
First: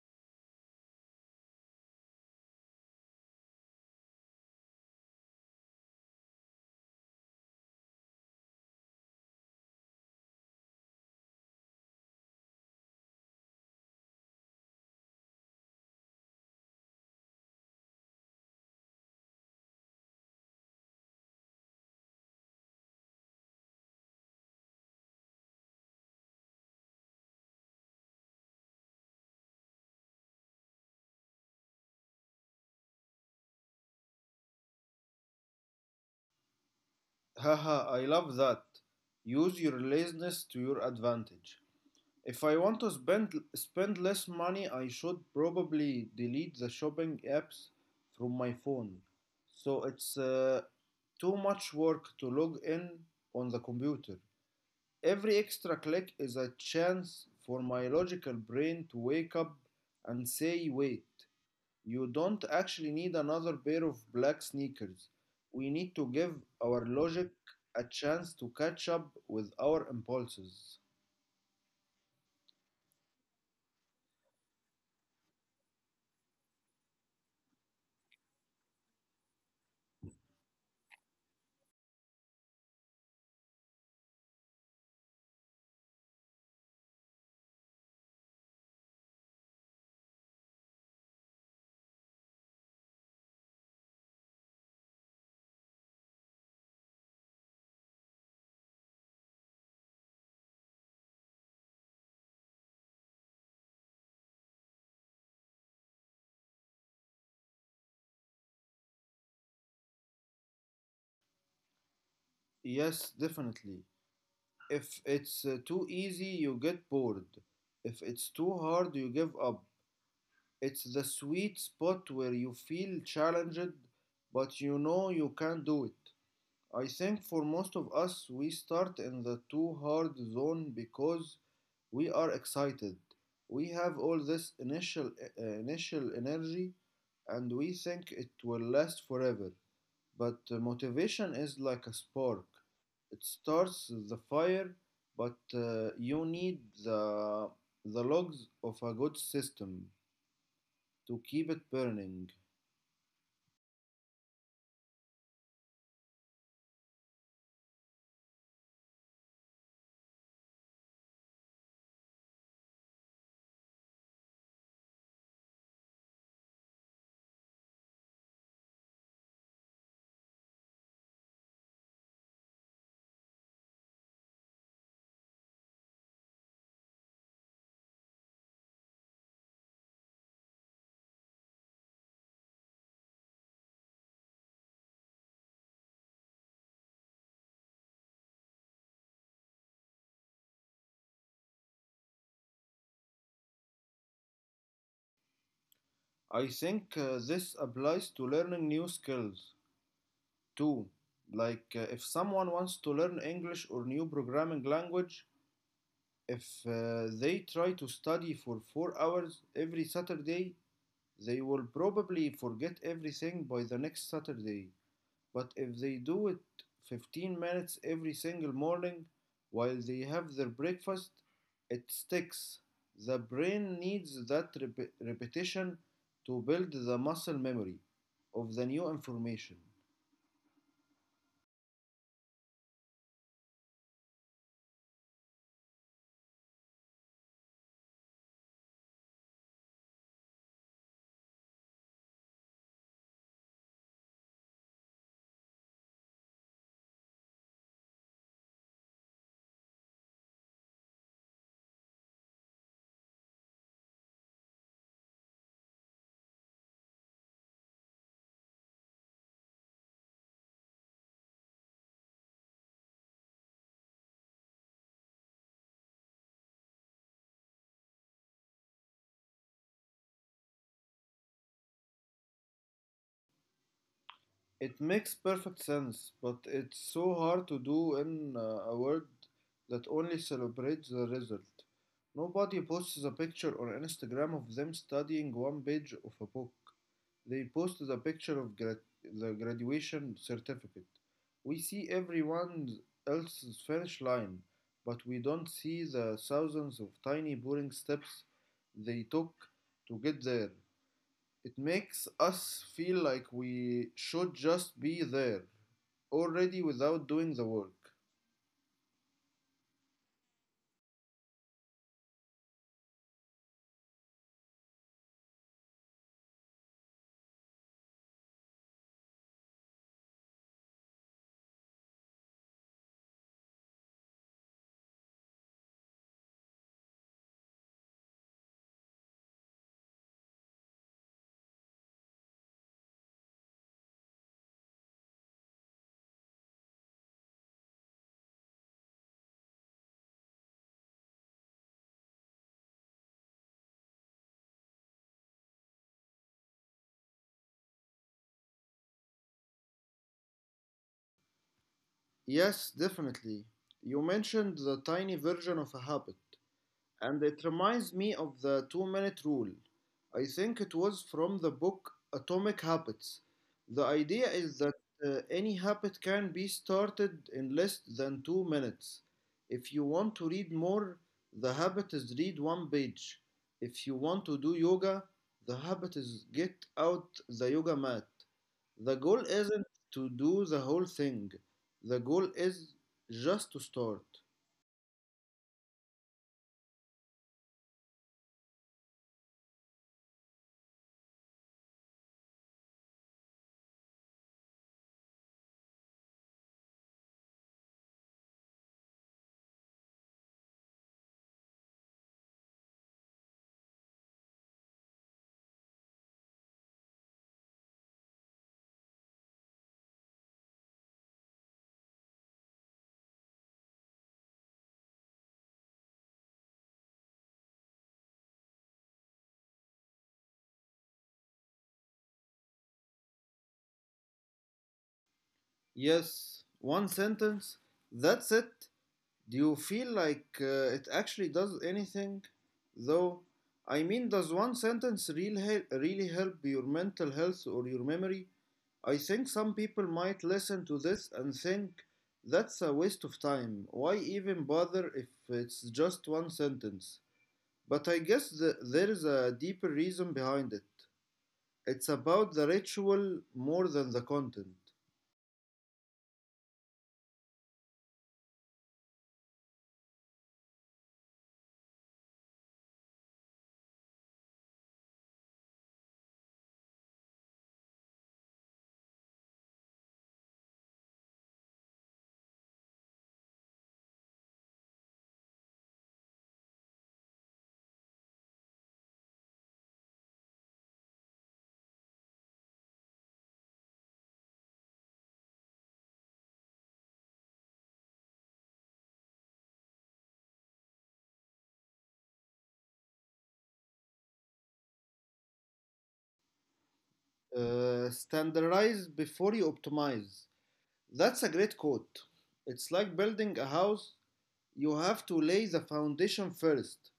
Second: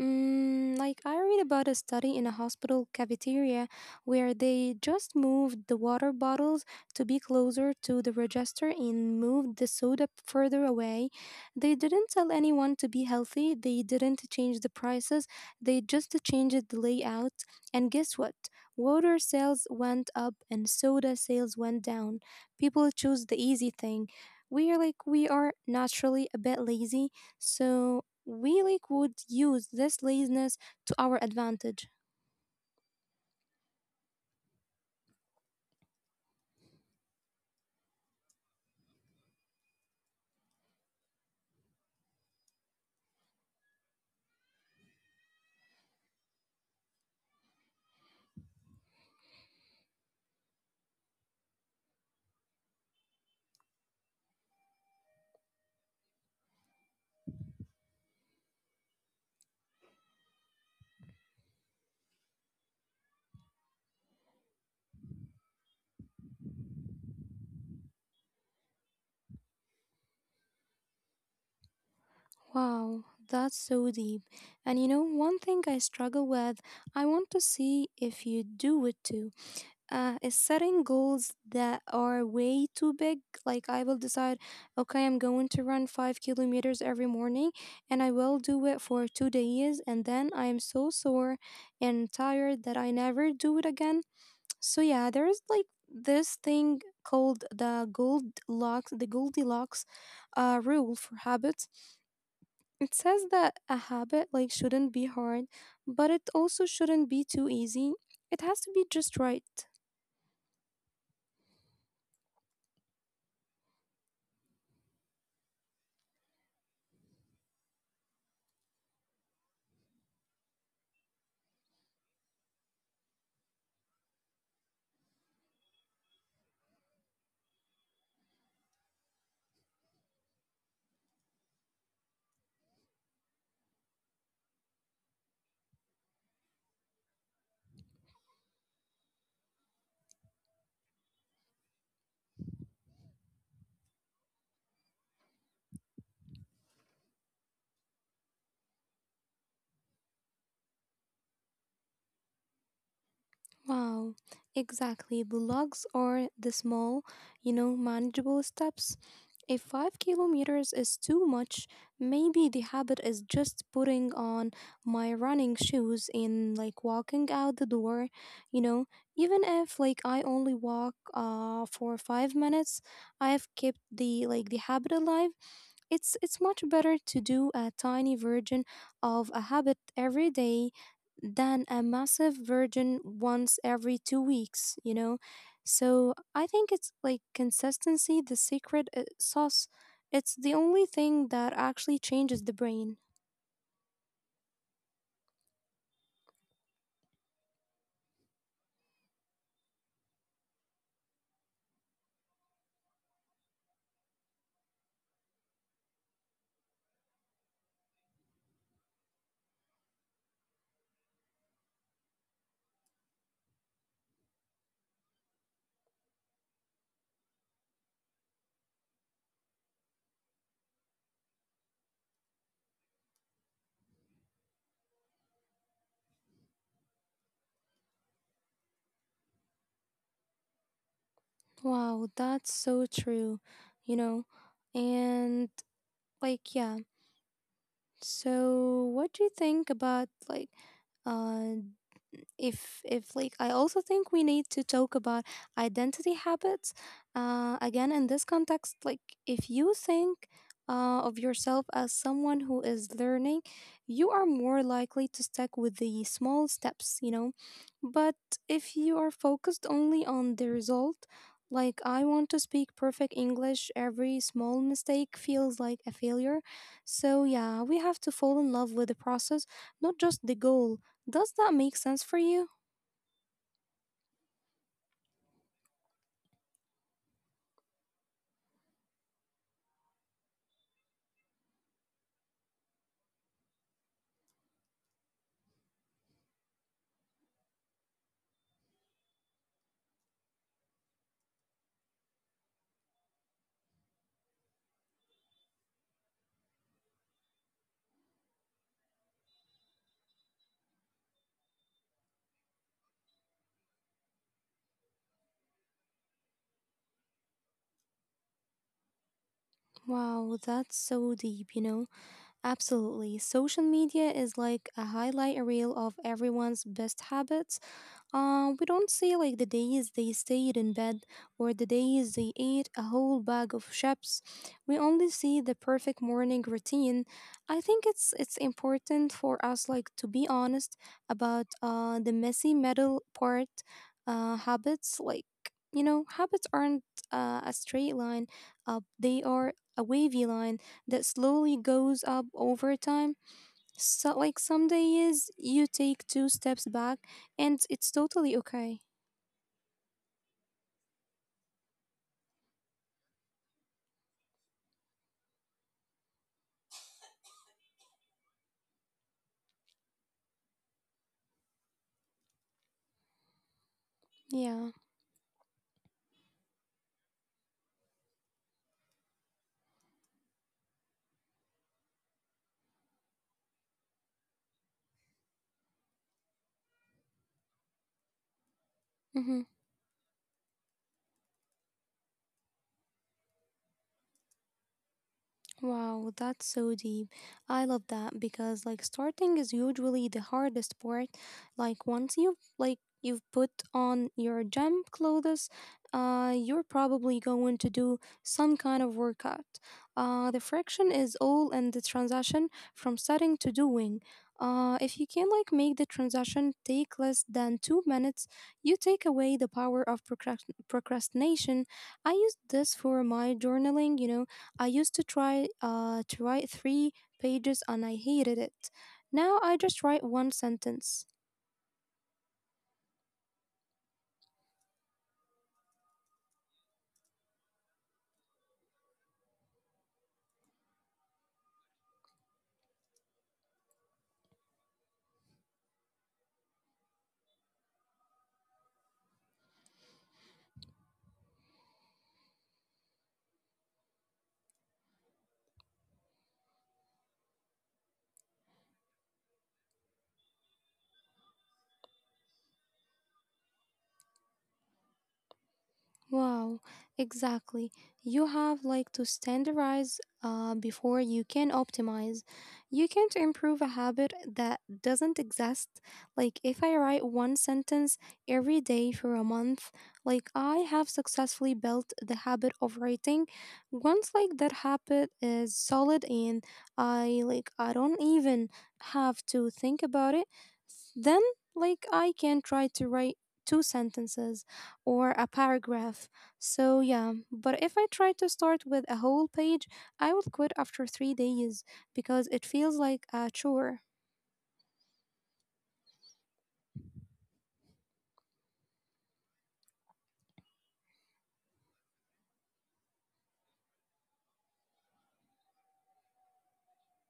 Mm, like, I read about a study in a hospital cafeteria where they just moved the water bottles to be closer to the register and moved the soda further away. They didn't tell anyone to be healthy, they didn't change the prices, they just changed the layout. And guess what? Water sales went up and soda sales went down. People choose the easy thing. We are, like, we are naturally a bit lazy, so we, like, would use this laziness to our advantage. Haha, I love that. Use your laziness to your advantage. If I want to spend less money, I should probably delete the shopping apps from my phone. So it's too much work to log in on the computer. Every extra click is a chance for my logical brain to wake up and say, wait, you don't actually need another pair of black sneakers. We need to give our logic a chance to catch up with our impulses. Wow, that's so deep. And, you know, one thing I struggle with, I want to see if you do it too, is setting goals that are way too big. Like, I will decide, okay, I'm going to run 5 kilometers every morning, and I will do it for 2 days, and then I am so sore and tired that I never do it again. So yeah, there's like this thing called the Goldilocks rule for habits. It says that a habit, like, shouldn't be hard, but it also shouldn't be too easy. It has to be just right. Yes, definitely. If it's too easy, you get bored. If it's too hard, you give up. It's the sweet spot where you feel challenged, but you know you can do it. I think for most of us, we start in the too hard zone because we are excited. We have all this initial energy and we think it will last forever. But motivation is like a spark. It starts the fire, but you need the the logs of a good system to keep it burning. Wow, exactly. The logs are the small, you know, manageable steps. If 5 kilometers is too much, maybe the habit is just putting on my running shoes and, like, walking out the door, you know, even if, like, I only walk for 5 minutes, I've kept the habit alive. It's much better to do a tiny version of a habit every day than a massive version once every 2 weeks, you know. So I think it's like consistency, the secret sauce. It's the only thing that actually changes the brain. I think this applies to learning new skills, Two, like if someone wants to learn English or new programming language, if they try to study for 4 hours every Saturday, they will probably forget everything by the next Saturday. But if they do it 15 minutes every single morning while they have their breakfast, it sticks. The brain needs that repetition to build the muscle memory of the new information. Wow, that's so true, you know? And, like, yeah. So what do you think about, like, uh if I also think we need to talk about identity habits again in this context. Like, if you think of yourself as someone who is learning, you are more likely to stick with the small steps, you know. But if you are focused only on the result, like, I want to speak perfect English, every small mistake feels like a failure. So yeah, we have to fall in love with the process, not just the goal. Does that make sense for you? It makes perfect sense, but it's so hard to do in a world that only celebrates the result. Nobody posts a picture on Instagram of them studying one page of a book. They post the picture of the graduation certificate. We see everyone else's finish line, but we don't see the thousands of tiny boring steps they took to get there. It makes us feel like we should just be there already without doing the work. Wow, that's so deep, you know? Absolutely. Social media is like a highlight reel of everyone's best habits. We don't see like the days they stayed in bed or the days they ate a whole bag of chips. We only see the perfect morning routine. I think it's important for us, like, to be honest about the messy metal part habits. Like, you know, habits aren't a straight line up, they are a wavy line that slowly goes up over time. So, like, some days you take two steps back, and it's totally okay. Yes, definitely. You mentioned the tiny version of a habit, and it reminds me of the two-minute rule. I think it was from the book Atomic Habits. The idea is Yeah. that any habit can be started in less than 2 minutes. If you want to read more, the habit is read one page. If you want to do yoga, the habit is get out the yoga mat. The goal Hmm. isn't to do the whole thing, the goal is just to start. Wow, that's so deep. I love that because, like, starting is usually the hardest part. Like, once you've put on your gym clothes, you're probably going to do some kind of workout. Uh, the friction is all in the transition from setting to doing. Uh, if you can, like, make the transition take less than 2 minutes, you take away the power of procrastination. I used this for my journaling, you know. I used to try to write three pages, and I hated it. Now I just write one sentence. Yes, one sentence. That's it. Do you feel like it actually does anything? Though, I mean, does one sentence really help your mental health or your memory? I think some people might listen to this and think that's a waste of time. Why even bother if it's just one sentence? But I guess there is a deeper reason behind it. It's about the ritual more than the content. Wow, exactly. You have, like, to standardize before you can optimize. You can't improve a habit that doesn't exist. Like if I write one sentence every day for a month, like I have successfully built the habit of writing. Once like that habit is solid and I don't even have to think about it, then like I can try to write two sentences or a paragraph. So, yeah, but if I try to start with a whole page, I will quit after 3 days because it feels like a chore. Standardize before you optimize. That's a great quote. It's like building a house. You have to lay the foundation first.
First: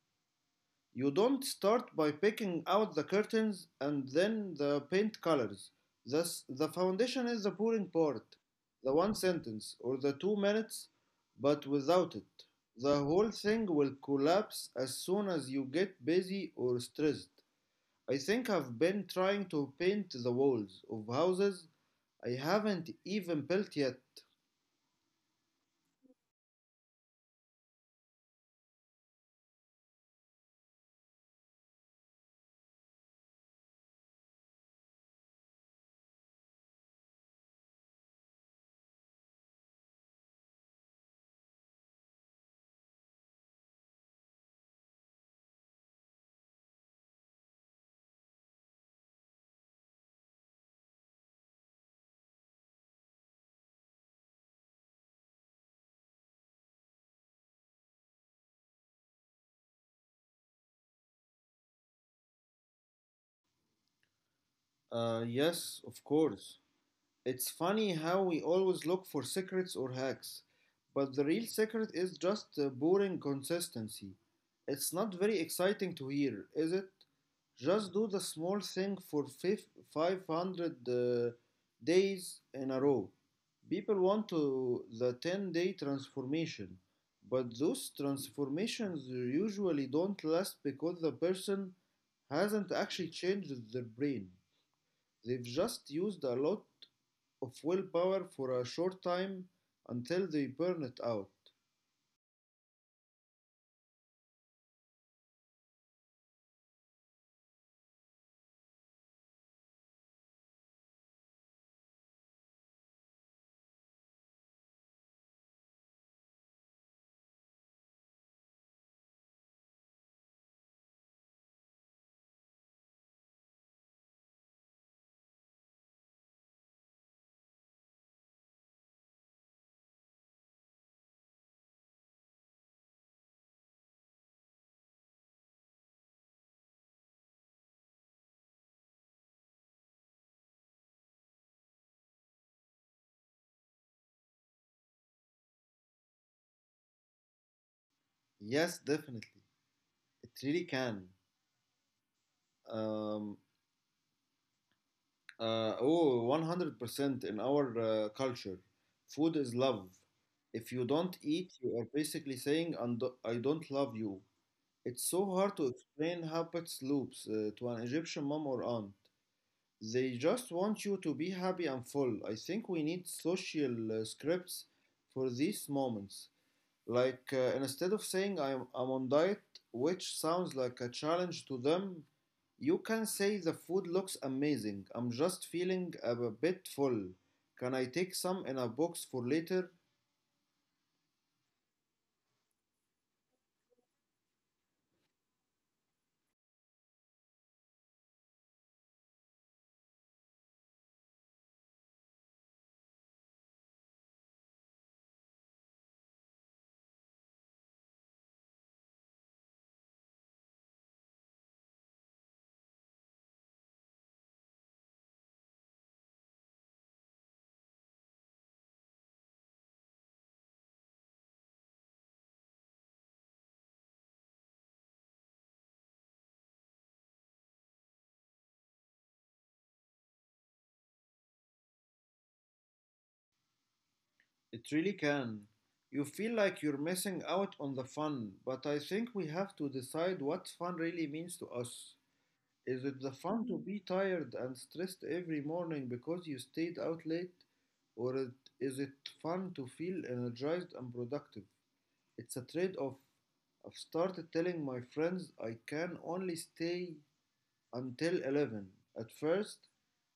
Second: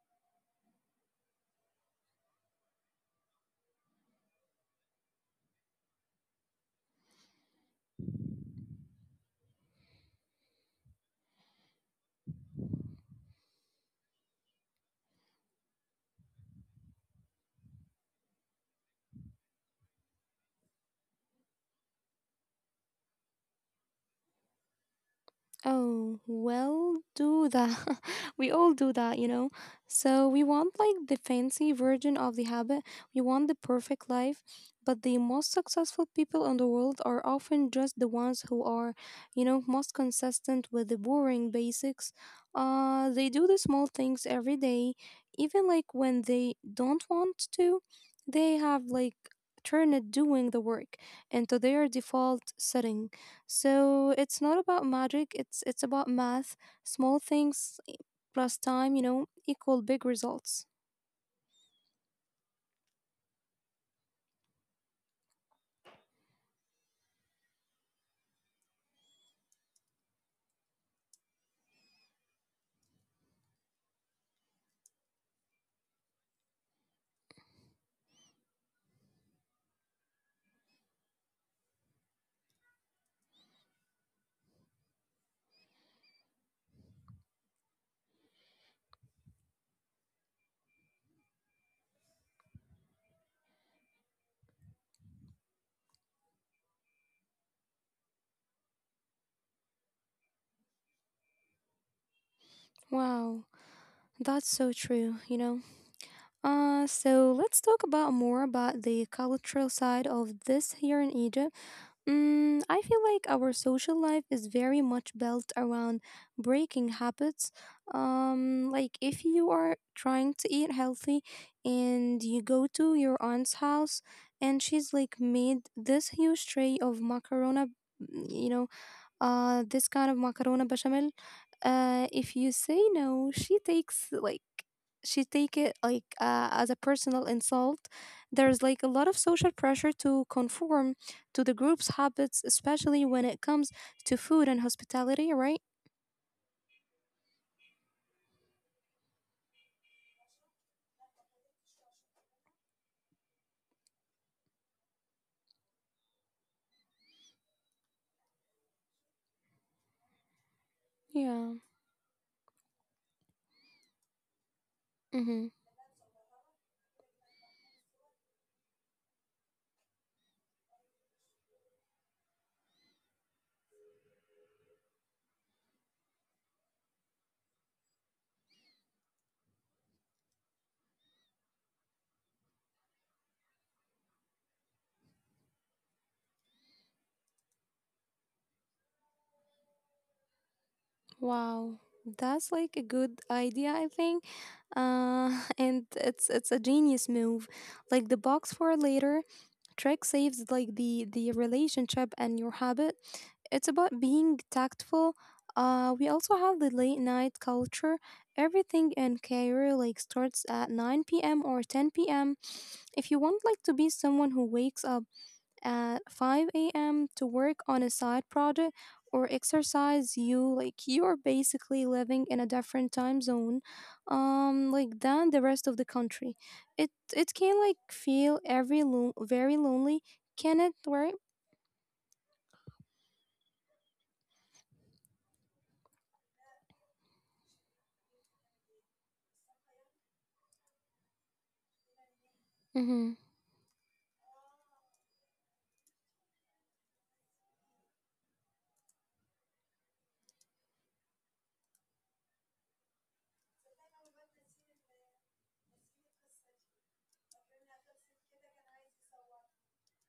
You don't start by picking out the curtains and then the paint colors. Thus, the foundation is the boring part, the one sentence or the 2 minutes, but without it, the whole thing will collapse as soon as you get busy or stressed. I think I've been trying to paint the walls of houses I haven't even built yet. Oh, well, do that. [LAUGHS] We all do that. So we want like the fancy version of the habit. We want the perfect life, but the most successful people in the world are often just the ones who are, most consistent with the boring basics. They do the small things every day, even like when they don't want to. They have like turned doing the work into their default setting. So it's not about magic, it's about math. Small things plus time equal big results. Yes, of course. It's funny how we always look for secrets or hacks, but the real secret is just boring consistency. It's not very exciting to hear, is it? Just do the small thing for 500 days in a row. People want to the 10-day transformation, but those transformations usually don't last because the person hasn't actually changed their brain. They've just used a lot of willpower for a short time until they burn it out. Wow, that's so true. So let's talk about more about the cultural side of this here in Egypt. I feel like our social life is very much built around breaking habits. Like if you are trying to eat healthy and you go to your aunt's house and she's like made this huge tray of macarona, you know, this kind of macarona bechamel. If you say no, she takes like she take it like as a personal insult. There's like a lot of social pressure to conform to the group's habits, especially when it comes to food and hospitality, right? Yes, definitely. It really can. Um, oh, 100% in our culture. Food is love. If you don't eat, Yeah. you are basically saying, "And I don't love you." It's so Mm-hmm. hard to explain how pets loops to an Egyptian mom or aunt. They just want you to be happy and full. I think we need social scripts for these moments. Like instead of saying I'm on diet, which sounds like a challenge to them, you can say the food looks amazing. I'm just feeling a bit full. Can I take some in a box for later? Wow. That's like a good idea, I think. [LAUGHS] And it's a genius move. Like the box for later trick saves like the relationship and your habit. It's about being tactful. We also have the late night culture. Everything in Cairo like starts at 9 p.m. or 10 p.m. If you want like to be someone who wakes up at 5 a.m. to work on a side project or exercise, you're basically living in a different time zone, like than the rest of the country. It can like feel very lonely, can it? Right? It really can. You feel like you're missing out on the fun, but I think we have to decide what fun really means to us. Is it the Mm-hmm. fun to be tired and stressed every morning because you stayed out late? Or it, is it fun to feel energized and productive? It's a trade off. I've started telling my friends I can only stay until 11. At first,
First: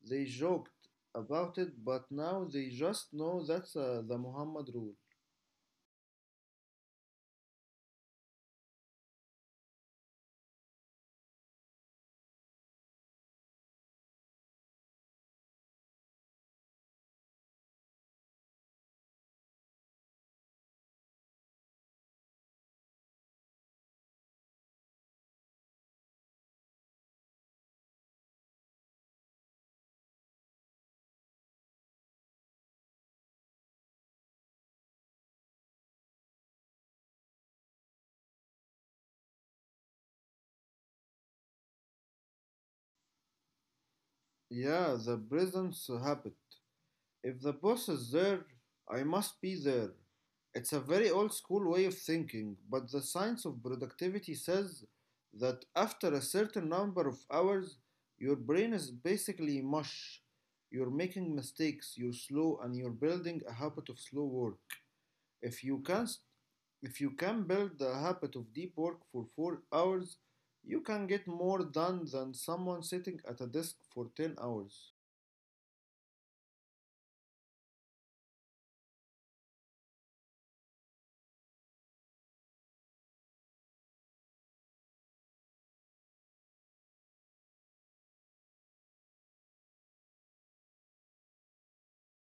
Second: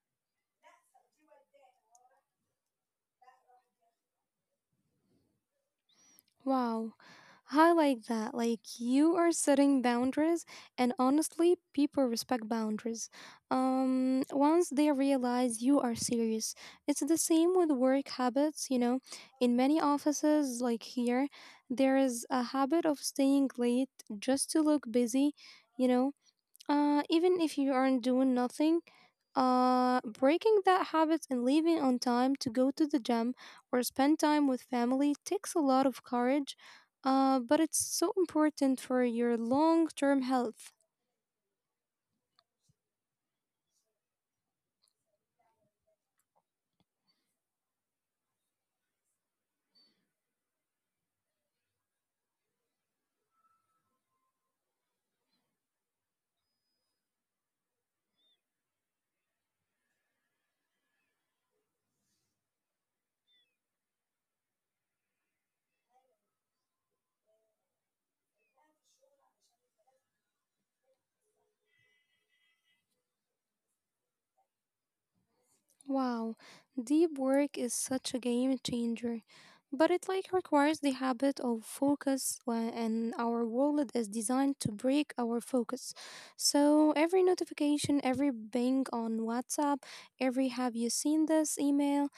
they joked about it, but now they just know that's the Muhammad rule. Wow, I like that. Like you are setting boundaries, and honestly, people respect boundaries. Once they realize you are serious, it's the same with work habits. You know, in many offices, like here, there is a habit of staying late just to look busy. You know, even if you aren't doing nothing, breaking that habit and leaving on time to go to the gym or spend time with family takes a lot of courage, but it's so important for your long term health. Yeah, the presence habit. If the boss is there, I must be there. It's a very old school way of thinking, but the science of productivity says that after a certain number of hours, your brain is basically mush. You're making mistakes, you're slow, and you're building a habit of slow work. If you can, if you can build the habit of deep work for 4 hours, you can get more done than someone sitting at a desk for 10 hours. Wow, deep work is such a game changer, but it like requires the habit of focus and our wallet is designed to break our focus. So every notification, every bing on WhatsApp, every have you seen this email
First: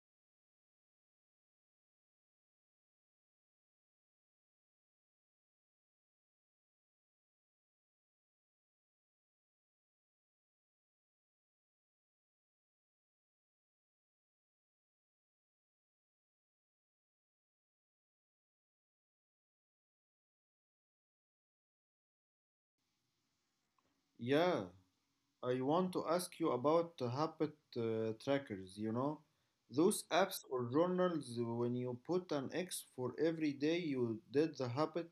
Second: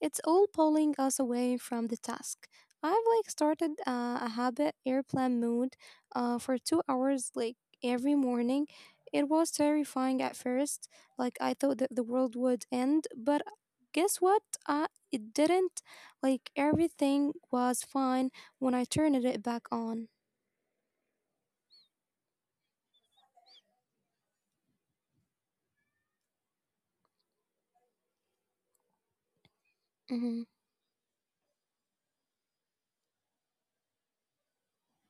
it's all pulling us away from the task. I've like started a habit airplane mode for 2 hours like every morning. It was terrifying at first. Like I thought that the world would end, but guess what? It didn't. Like everything was fine when I turned it back on. Yeah, I want to ask you about the habit trackers, you know, those apps Mhm. or journals when you put an X for every day you did the habit.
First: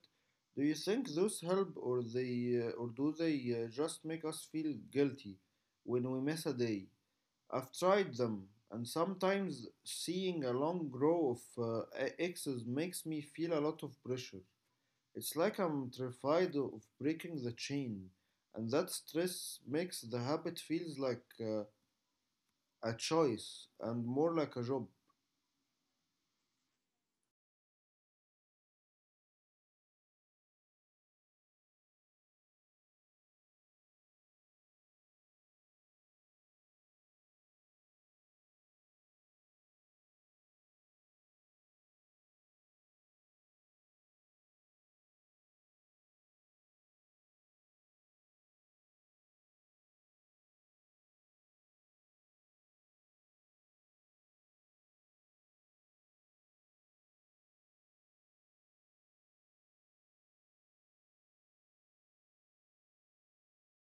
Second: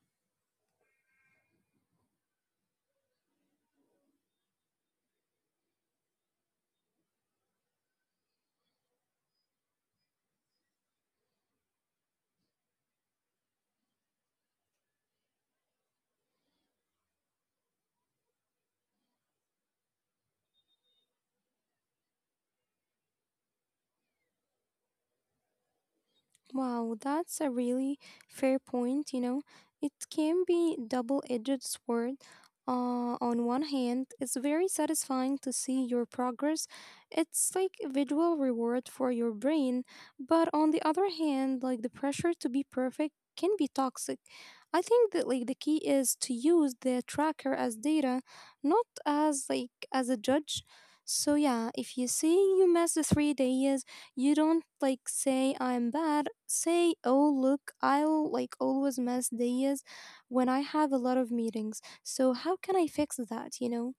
Do you think those help or do they just make us feel guilty when we miss a day? I've tried them and sometimes seeing a long row of X's makes me feel a lot of pressure. It's like I'm terrified of breaking the chain, and that stress makes the habit feels like a choice and more like a job. Wow, that's a really fair point. It can be double-edged sword. On one hand, it's very satisfying to see your progress. It's like a visual reward for your brain, but on the other hand, like the pressure to be perfect can be toxic. I think that like the key is to use the tracker as data, not as like as a judge. So yeah, if you see you mess the 3 days you don't like say I'm bad. Say, oh look, I'll like always miss days when I have a lot of meetings. So how can I fix that?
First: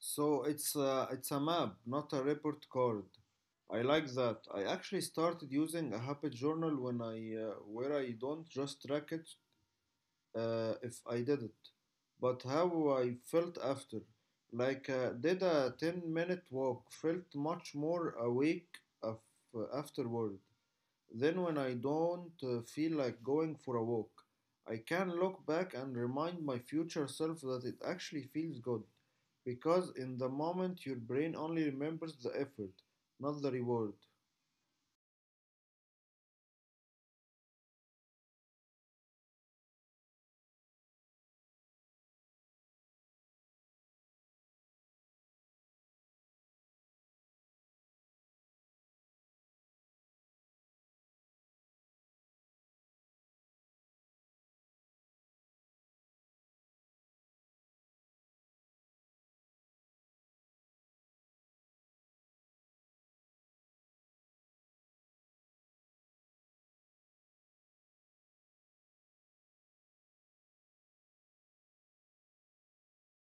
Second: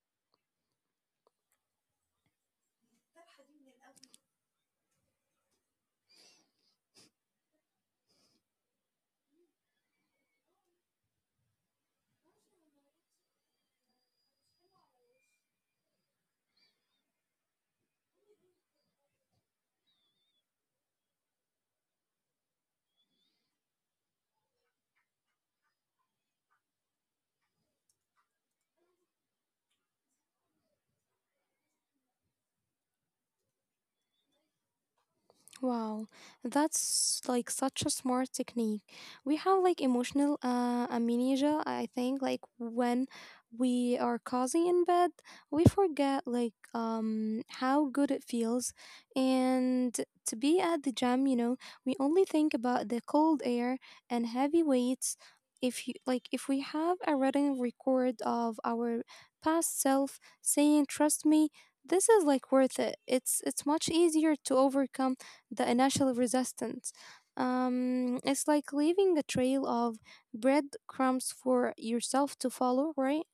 So it's a map, not a report card. I like that. I actually started using a habit journal when I where I don't just track it if I did it, but how I felt after. Like did a 10-minute walk felt much more awake afterward. Then, when I don't feel like going for a walk, I can look back and remind my future self that it actually feels good. Because in the moment, your brain only remembers the effort, not the reward. Wow, that's like such a smart technique. We have like emotional amnesia, I think, like when we are cozy in bed, we forget like how good it feels. And to be at the gym, we only think about the cold air and heavy weights. If you like if we have a written record of our past self saying, "Trust me, this is like worth it." It's much easier to overcome the initial resistance. It's like leaving a trail of breadcrumbs for yourself to follow, right?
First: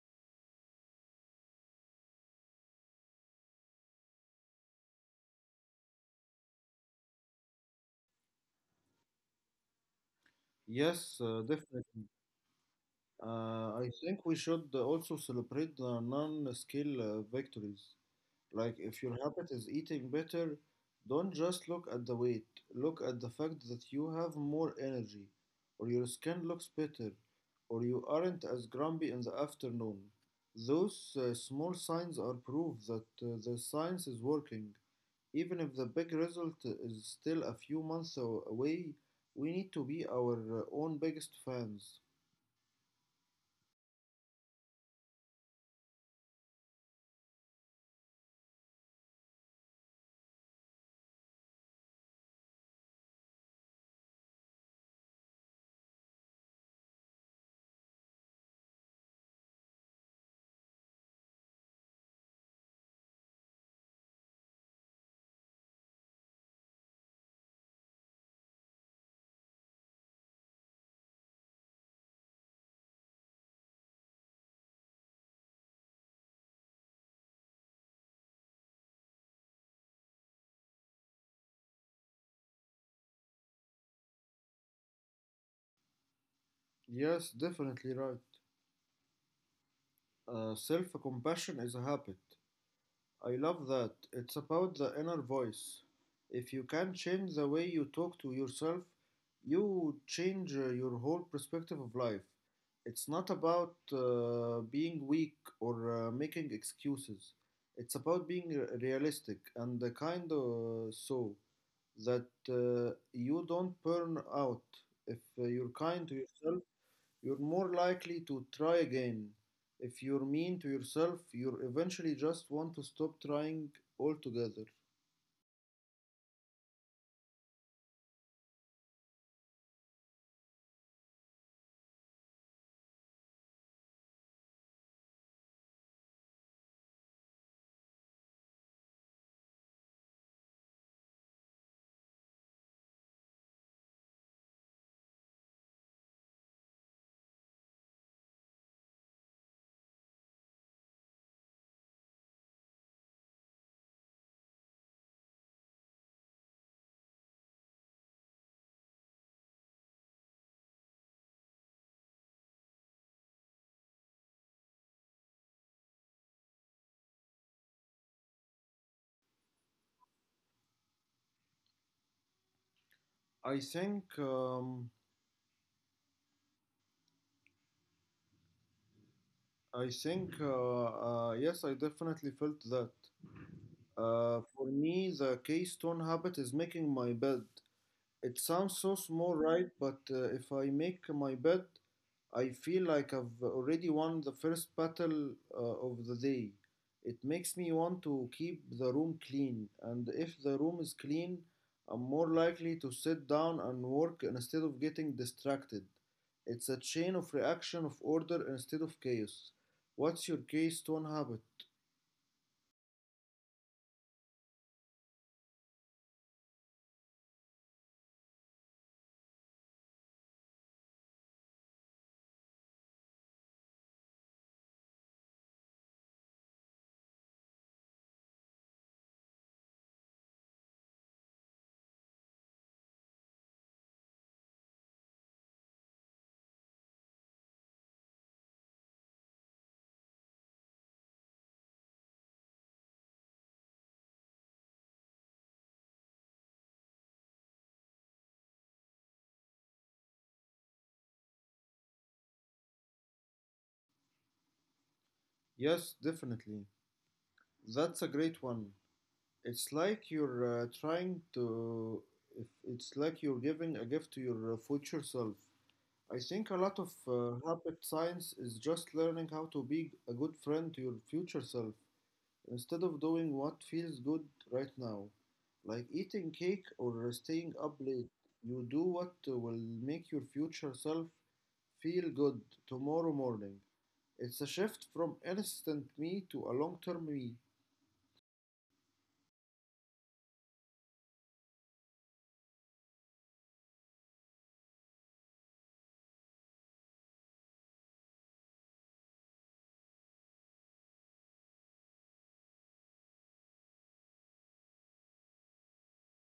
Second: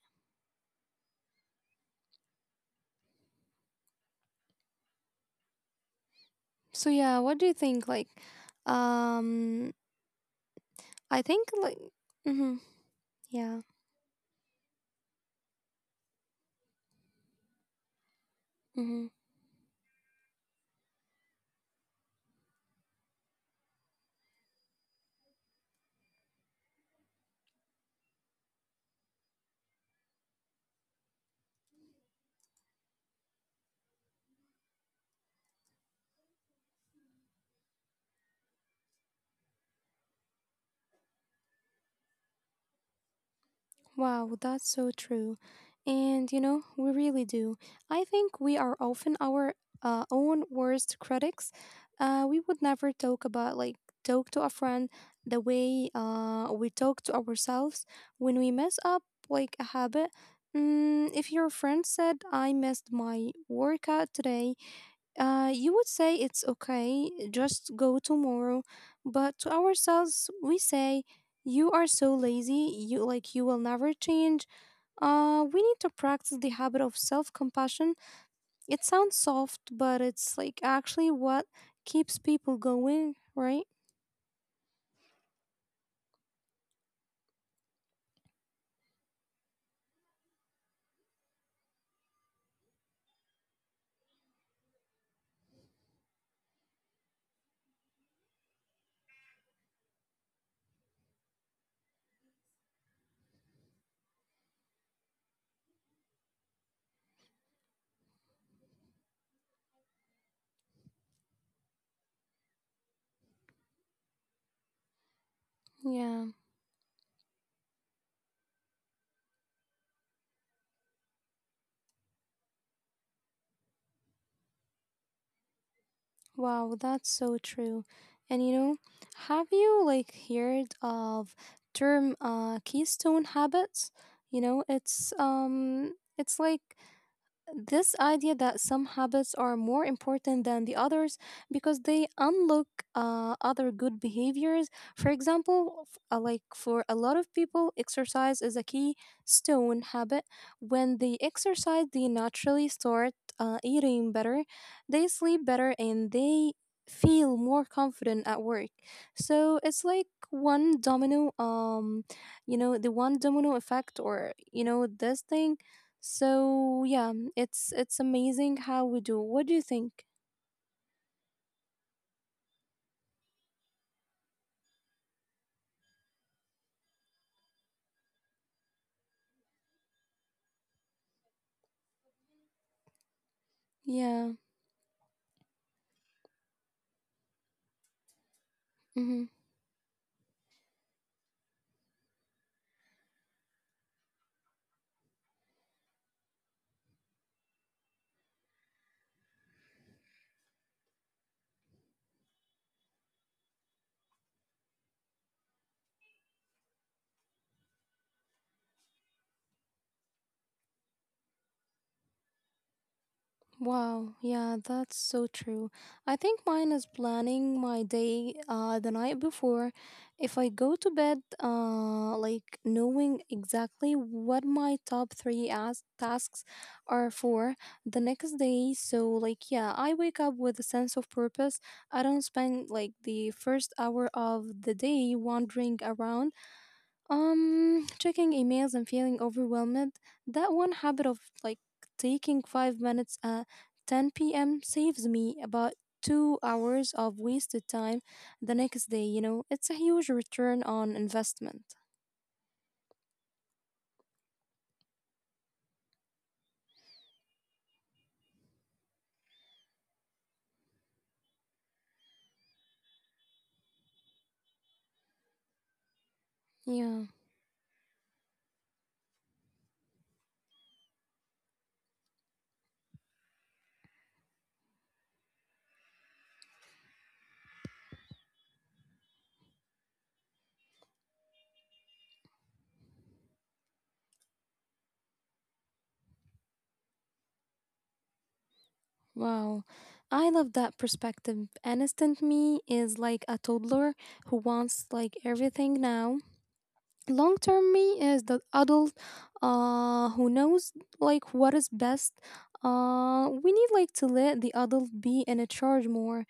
So yeah, what do you think? Like, um, Yes, I uh, think like, definitely. mm-hmm, yeah, I think we should also celebrate the non skill victories. Like, if mm-hmm. your habit is eating better, don't just look at the weight. Look at the fact that you have more energy, or your skin looks better, or you aren't as grumpy in the afternoon. Those small signs are proof that the science is working. Even if the big result is still a few months away, we need to be our own biggest fans. Wow, that's so true. And we really do. I think we are often our own worst critics. We would never talk to a friend the way we talk to ourselves when we mess up, like, a habit. If your friend said, I missed my workout today, you would say it's okay, just go tomorrow. But to ourselves, we say, you are so lazy, you will never change. We need to practice the habit of self-compassion. It sounds soft, but it's like actually what keeps people going, right? Yes, definitely right. Self compassion is a habit. I love that. It's about the inner voice. If you can change the way you talk to yourself, you change your whole perspective of life. It's not about being weak or making excuses. It's about being realistic and the kind so that you don't burn out. If you're kind to Yeah. yourself, you're more likely to try again. If you're mean to yourself, you'll eventually just want to stop trying altogether. Wow, that's so true. And have you like heard of term keystone habits? It's like this idea that some habits are more important than the others because they unlock other good behaviors. For example, like for a lot of people, exercise is a key stone habit. When they exercise, they naturally start eating better, they sleep better, and they feel more confident at work. So it's like one domino, you know, the one domino effect, or this thing so yeah, it's amazing how we do. What do you think? I think, um, I think, uh, yes, I definitely felt that. Yeah. For me, the keystone habit is making my bed. It sounds so Hmm. small, right? But if I make my bed, I feel like I've already won the first battle of the day. It makes me want to keep the room clean, and if the room is clean, I'm more likely to sit down and work instead of getting distracted. It's a chain of reaction of order instead of chaos. What's your case, stone habit? Wow. Yeah, that's so true. I think mine is planning my day the night before. If I go to bed like knowing exactly what my top three tasks are for the next day, so like yeah, I wake up with a sense of purpose. I don't spend like the first hour of the day wandering around, checking emails and feeling overwhelmed. That one habit of like taking 5 minutes at 10 p.m. saves me about 2 hours of wasted time the next day. It's a huge return on investment. Yes, definitely. That's a great one. It's like you're trying to, if it's like you're giving a gift to your future self. I think a lot of Yeah, habit science is just learning how to be a good friend to your future self instead of doing what feels good right now, like eating cake or staying up late. You do what will make your future self feel good tomorrow morning. It's a shift from instant me to a long term me. wow. I love that perspective. Innocent me is like a toddler who wants like everything now. Long term me is the adult who knows like what is best. We need like to let the adult be in a charge more,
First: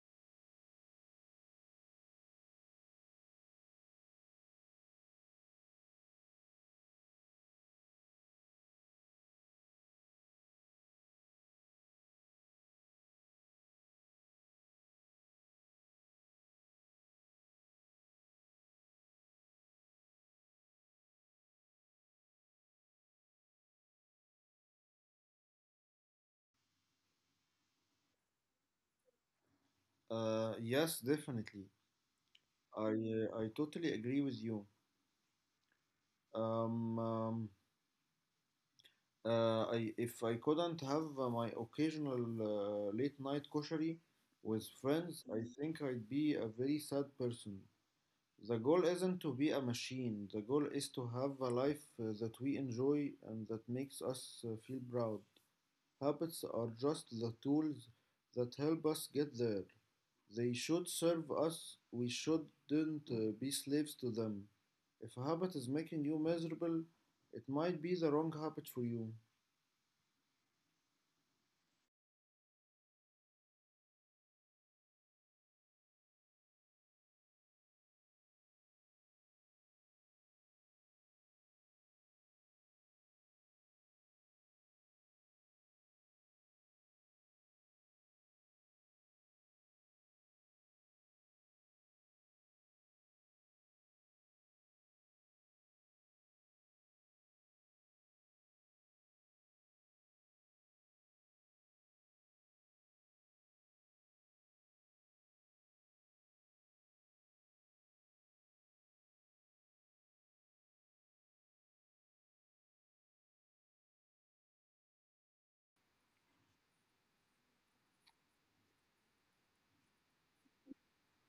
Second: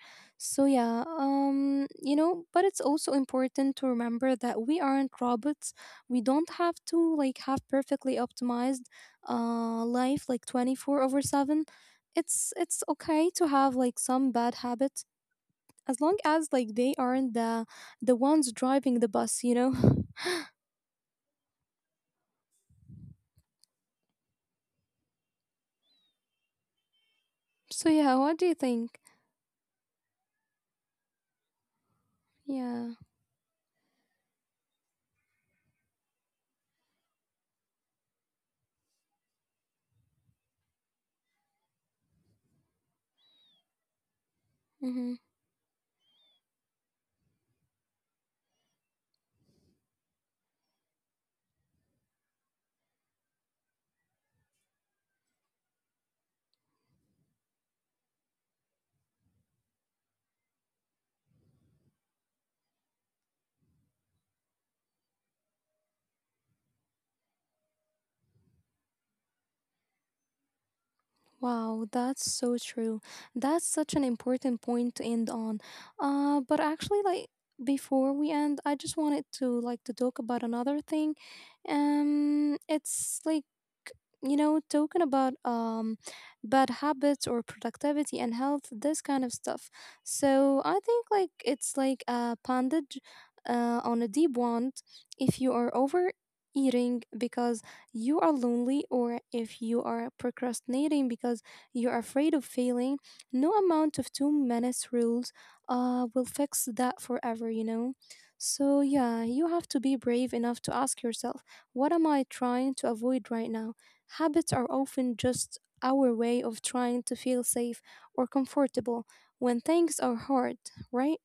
so yeah, but it's also important to remember that we aren't robots. We don't have to like have perfectly optimized life like 24 over 7. It's okay to have like some bad habits as long as like they aren't the ones driving the bus [LAUGHS] So yeah, what do you think? Yes, definitely. I Yeah. uh, I totally agree with you. Um, um, I if I couldn't have my occasional late night koshari with Hmm. friends, I think I'd be a very sad person. The goal isn't to be a machine. The goal is to have a life that we enjoy and that makes us feel proud. Habits are just the tools that help us get there. They should serve us, we shouldn't be slaves to them. If a habit is making you miserable, it might be the wrong habit for you. Wow, that's so true. That's such an important point to end on. But actually, like before we end, I just wanted to like to talk about another thing. It's like talking about bad habits or productivity and health, this kind of stuff. So I think like it's like a bandage, on a deep wound. If you are overeating because you are lonely or if you are procrastinating because you're afraid of failing, no amount of 2 minutes rules will fix that forever? So, yeah, you have to be brave enough to ask yourself, what am I trying to avoid right now? Habits are often just our way of trying to feel safe or comfortable when things are hard, right?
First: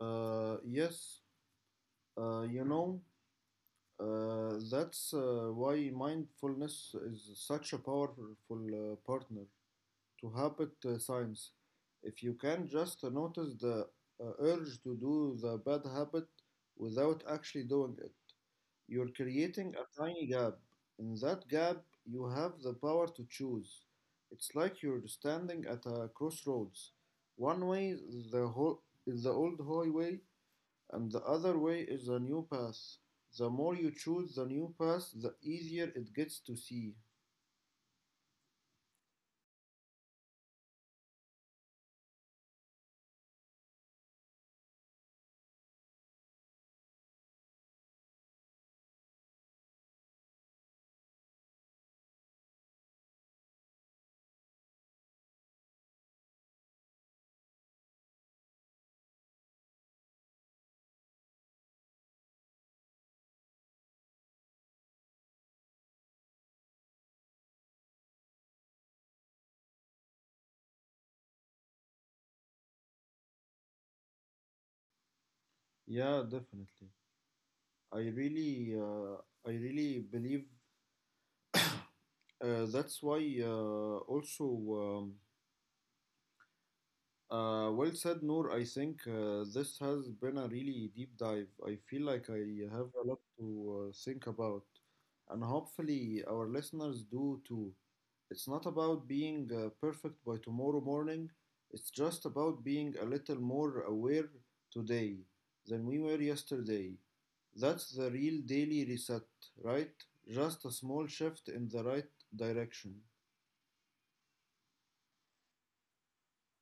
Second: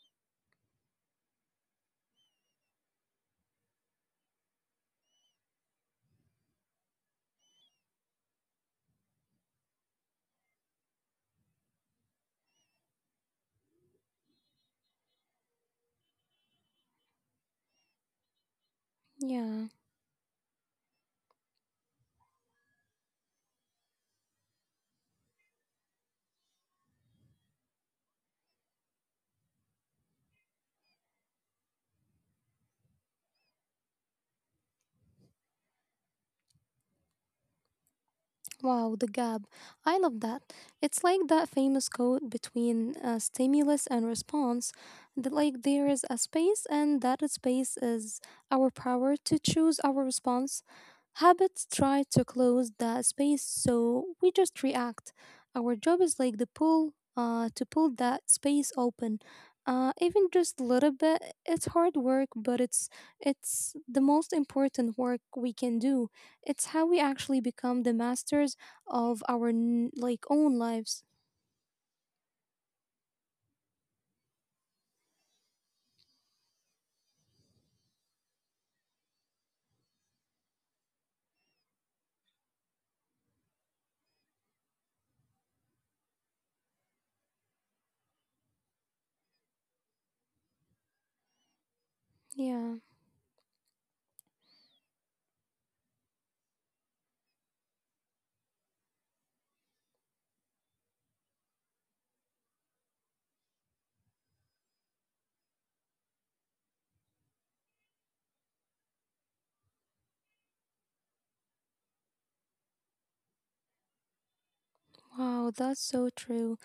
Uh, yes, uh, you know, that's why mindfulness is such a powerful partner to habit science. If you can just notice the urge to do the bad habit without actually doing it, you're creating Yeah. a tiny gap. In that gap, you have the power to choose. It's like you're standing at a crossroads. One way is the old highway, and the other way is a new path. The more you choose the new path, the easier it gets to see. Wow, the gap. I love that. It's like that famous quote between stimulus and response that, like, there is a space, and that space is our power to choose our response. Habits try to close that space, so we just react. Our job is like to pull that space open. Even just a little bit, it's hard work, but it's the most important work we can do. It's how we actually become the masters of our own lives. Yeah, definitely. I really, uh, I really believe that's why also. Um, well said, Noor. I think this has been a really deep dive. I feel like I Yeah. have a lot to think about, and hopefully, our listeners do too. It's not about being perfect by tomorrow morning, it's just about being a little more aware today than we were yesterday. That's the real daily reset, right? Just a small shift in the right direction. Wow, that's so true.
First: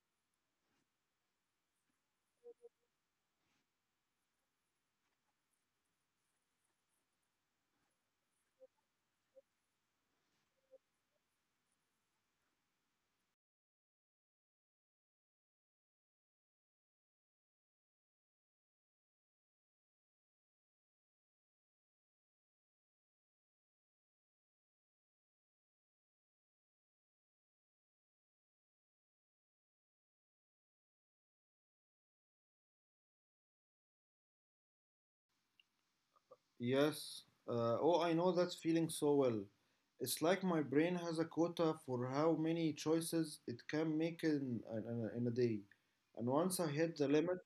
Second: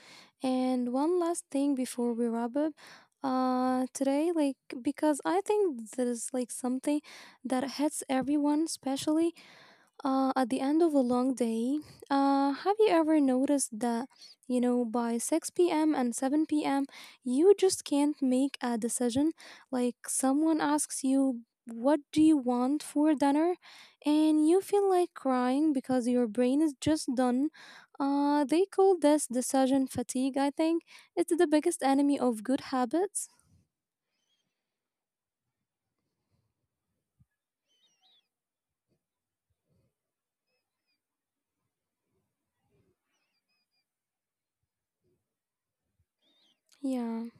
And one last thing before we wrap up today like because I think there's like something that hits everyone especially, at the end of a long day, have you ever noticed that, by 6 p.m. and 7 p.m., you just can't make a decision? Like, someone asks you, what do you want for dinner? And you feel like crying because your brain is just done. They call this decision fatigue, I think. It's the biggest enemy of good habits. Yes. Oh, I know that feeling so well. It's like my brain has a quota for how many choices it can make in a day. And once I hit the Yeah. limit,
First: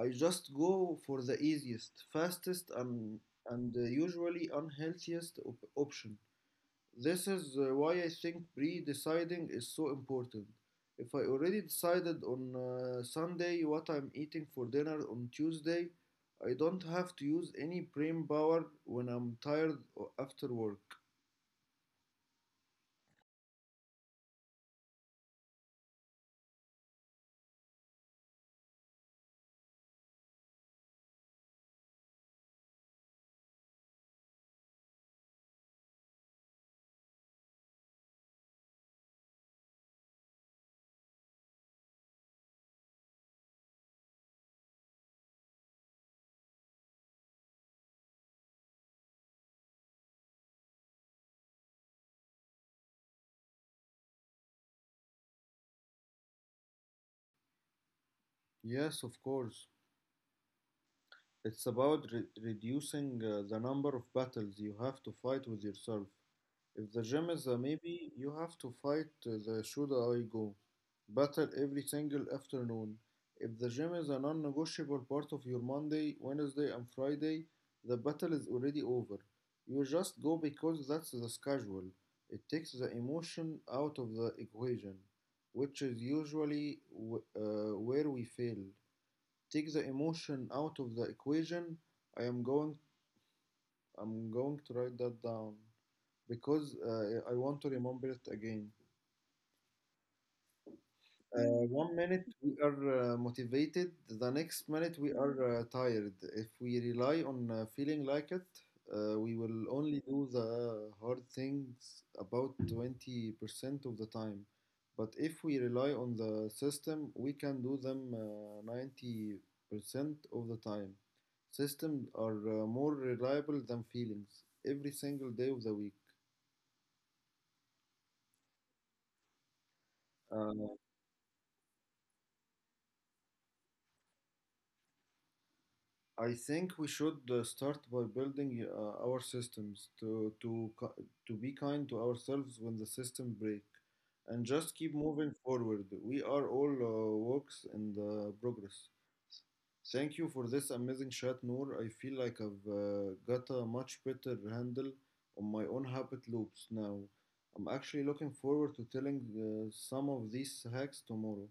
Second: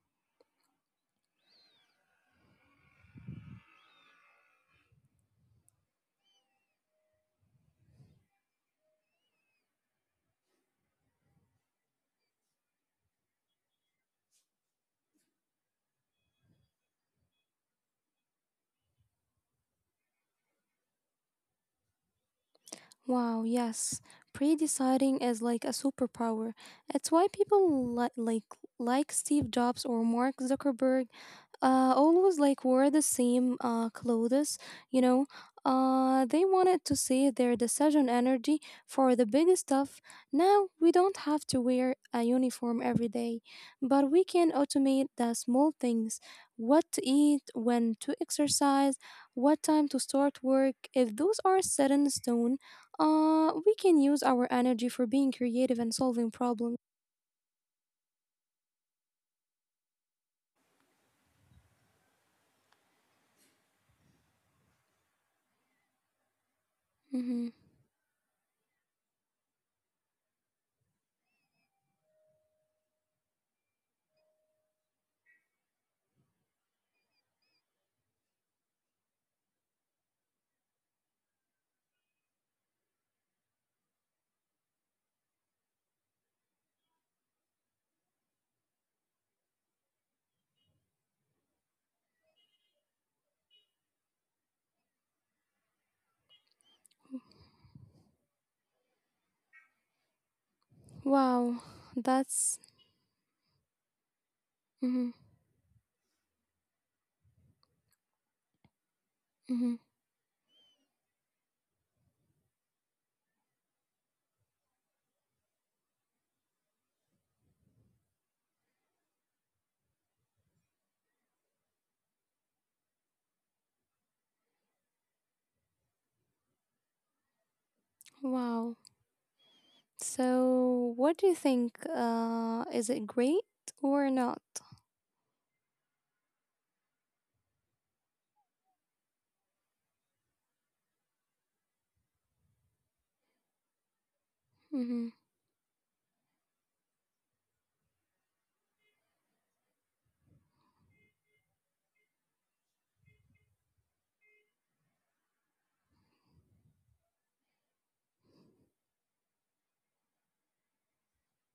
I just go for the easiest, fastest, and usually option. This is why I think pre deciding is so important. If I already decided on Sunday what I'm eating for dinner on Tuesday, I don't have to use any brain power when I'm tired after work. Wow, yes. Pre-deciding is like a superpower. It's why people like Steve Jobs or Mark Zuckerberg always like wore the same clothes, you know. They wanted to save their decision energy for the big stuff. Now we don't have to wear a uniform every day, but we can automate the small things: what to eat, when to exercise, what time to start work. If those are set in stone, we can use our energy for being creative and solving problems. Yes, of course. It's about reducing the number of battles you have to fight with yourself. If the gym Hmm. is a maybe, you have to fight the should I go battle every single afternoon. If the gym is a non negotiable part of your Monday, Wednesday, and Friday, the battle is already over. You just go because that's the schedule. It takes the emotion out of the equation, which is usually where we fail. Take the emotion out of the equation. I am going I'm going to write that down because I want to remember it again. Wow, One minute we that's. are motivated, the next minute we hmm are tired. If we rely on feeling like it, we will hmm only do the hard things about 20% of the time. But if we rely on the system, we can do them 90% of the time. Systems are more reliable than feelings every single day of the week. Wow. So, what do you think? Is it great or not? I think we should start by building our systems to be kind to ourselves when the system break and just keep Hmm. moving forward. We are all works in the progress. Thank you for this amazing chat, Noor. I feel like I've got a much better handle on my own habit loops now. I'm actually looking forward to telling some of these hacks tomorrow.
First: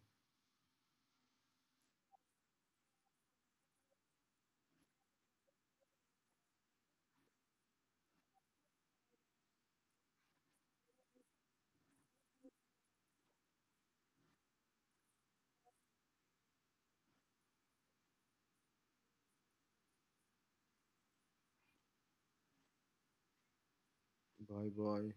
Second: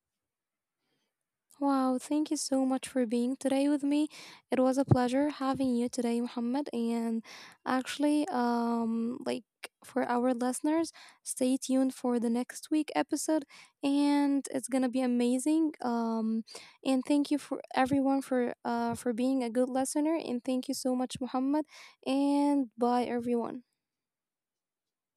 Wow, thank you so much for being today with me. It was a pleasure having you today, Muhammad. And actually, like for our listeners, stay tuned for the next week episode, and it's gonna be amazing. And thank you for everyone for being a good listener, and thank you so much, Muhammad. And bye, everyone. Bye bye.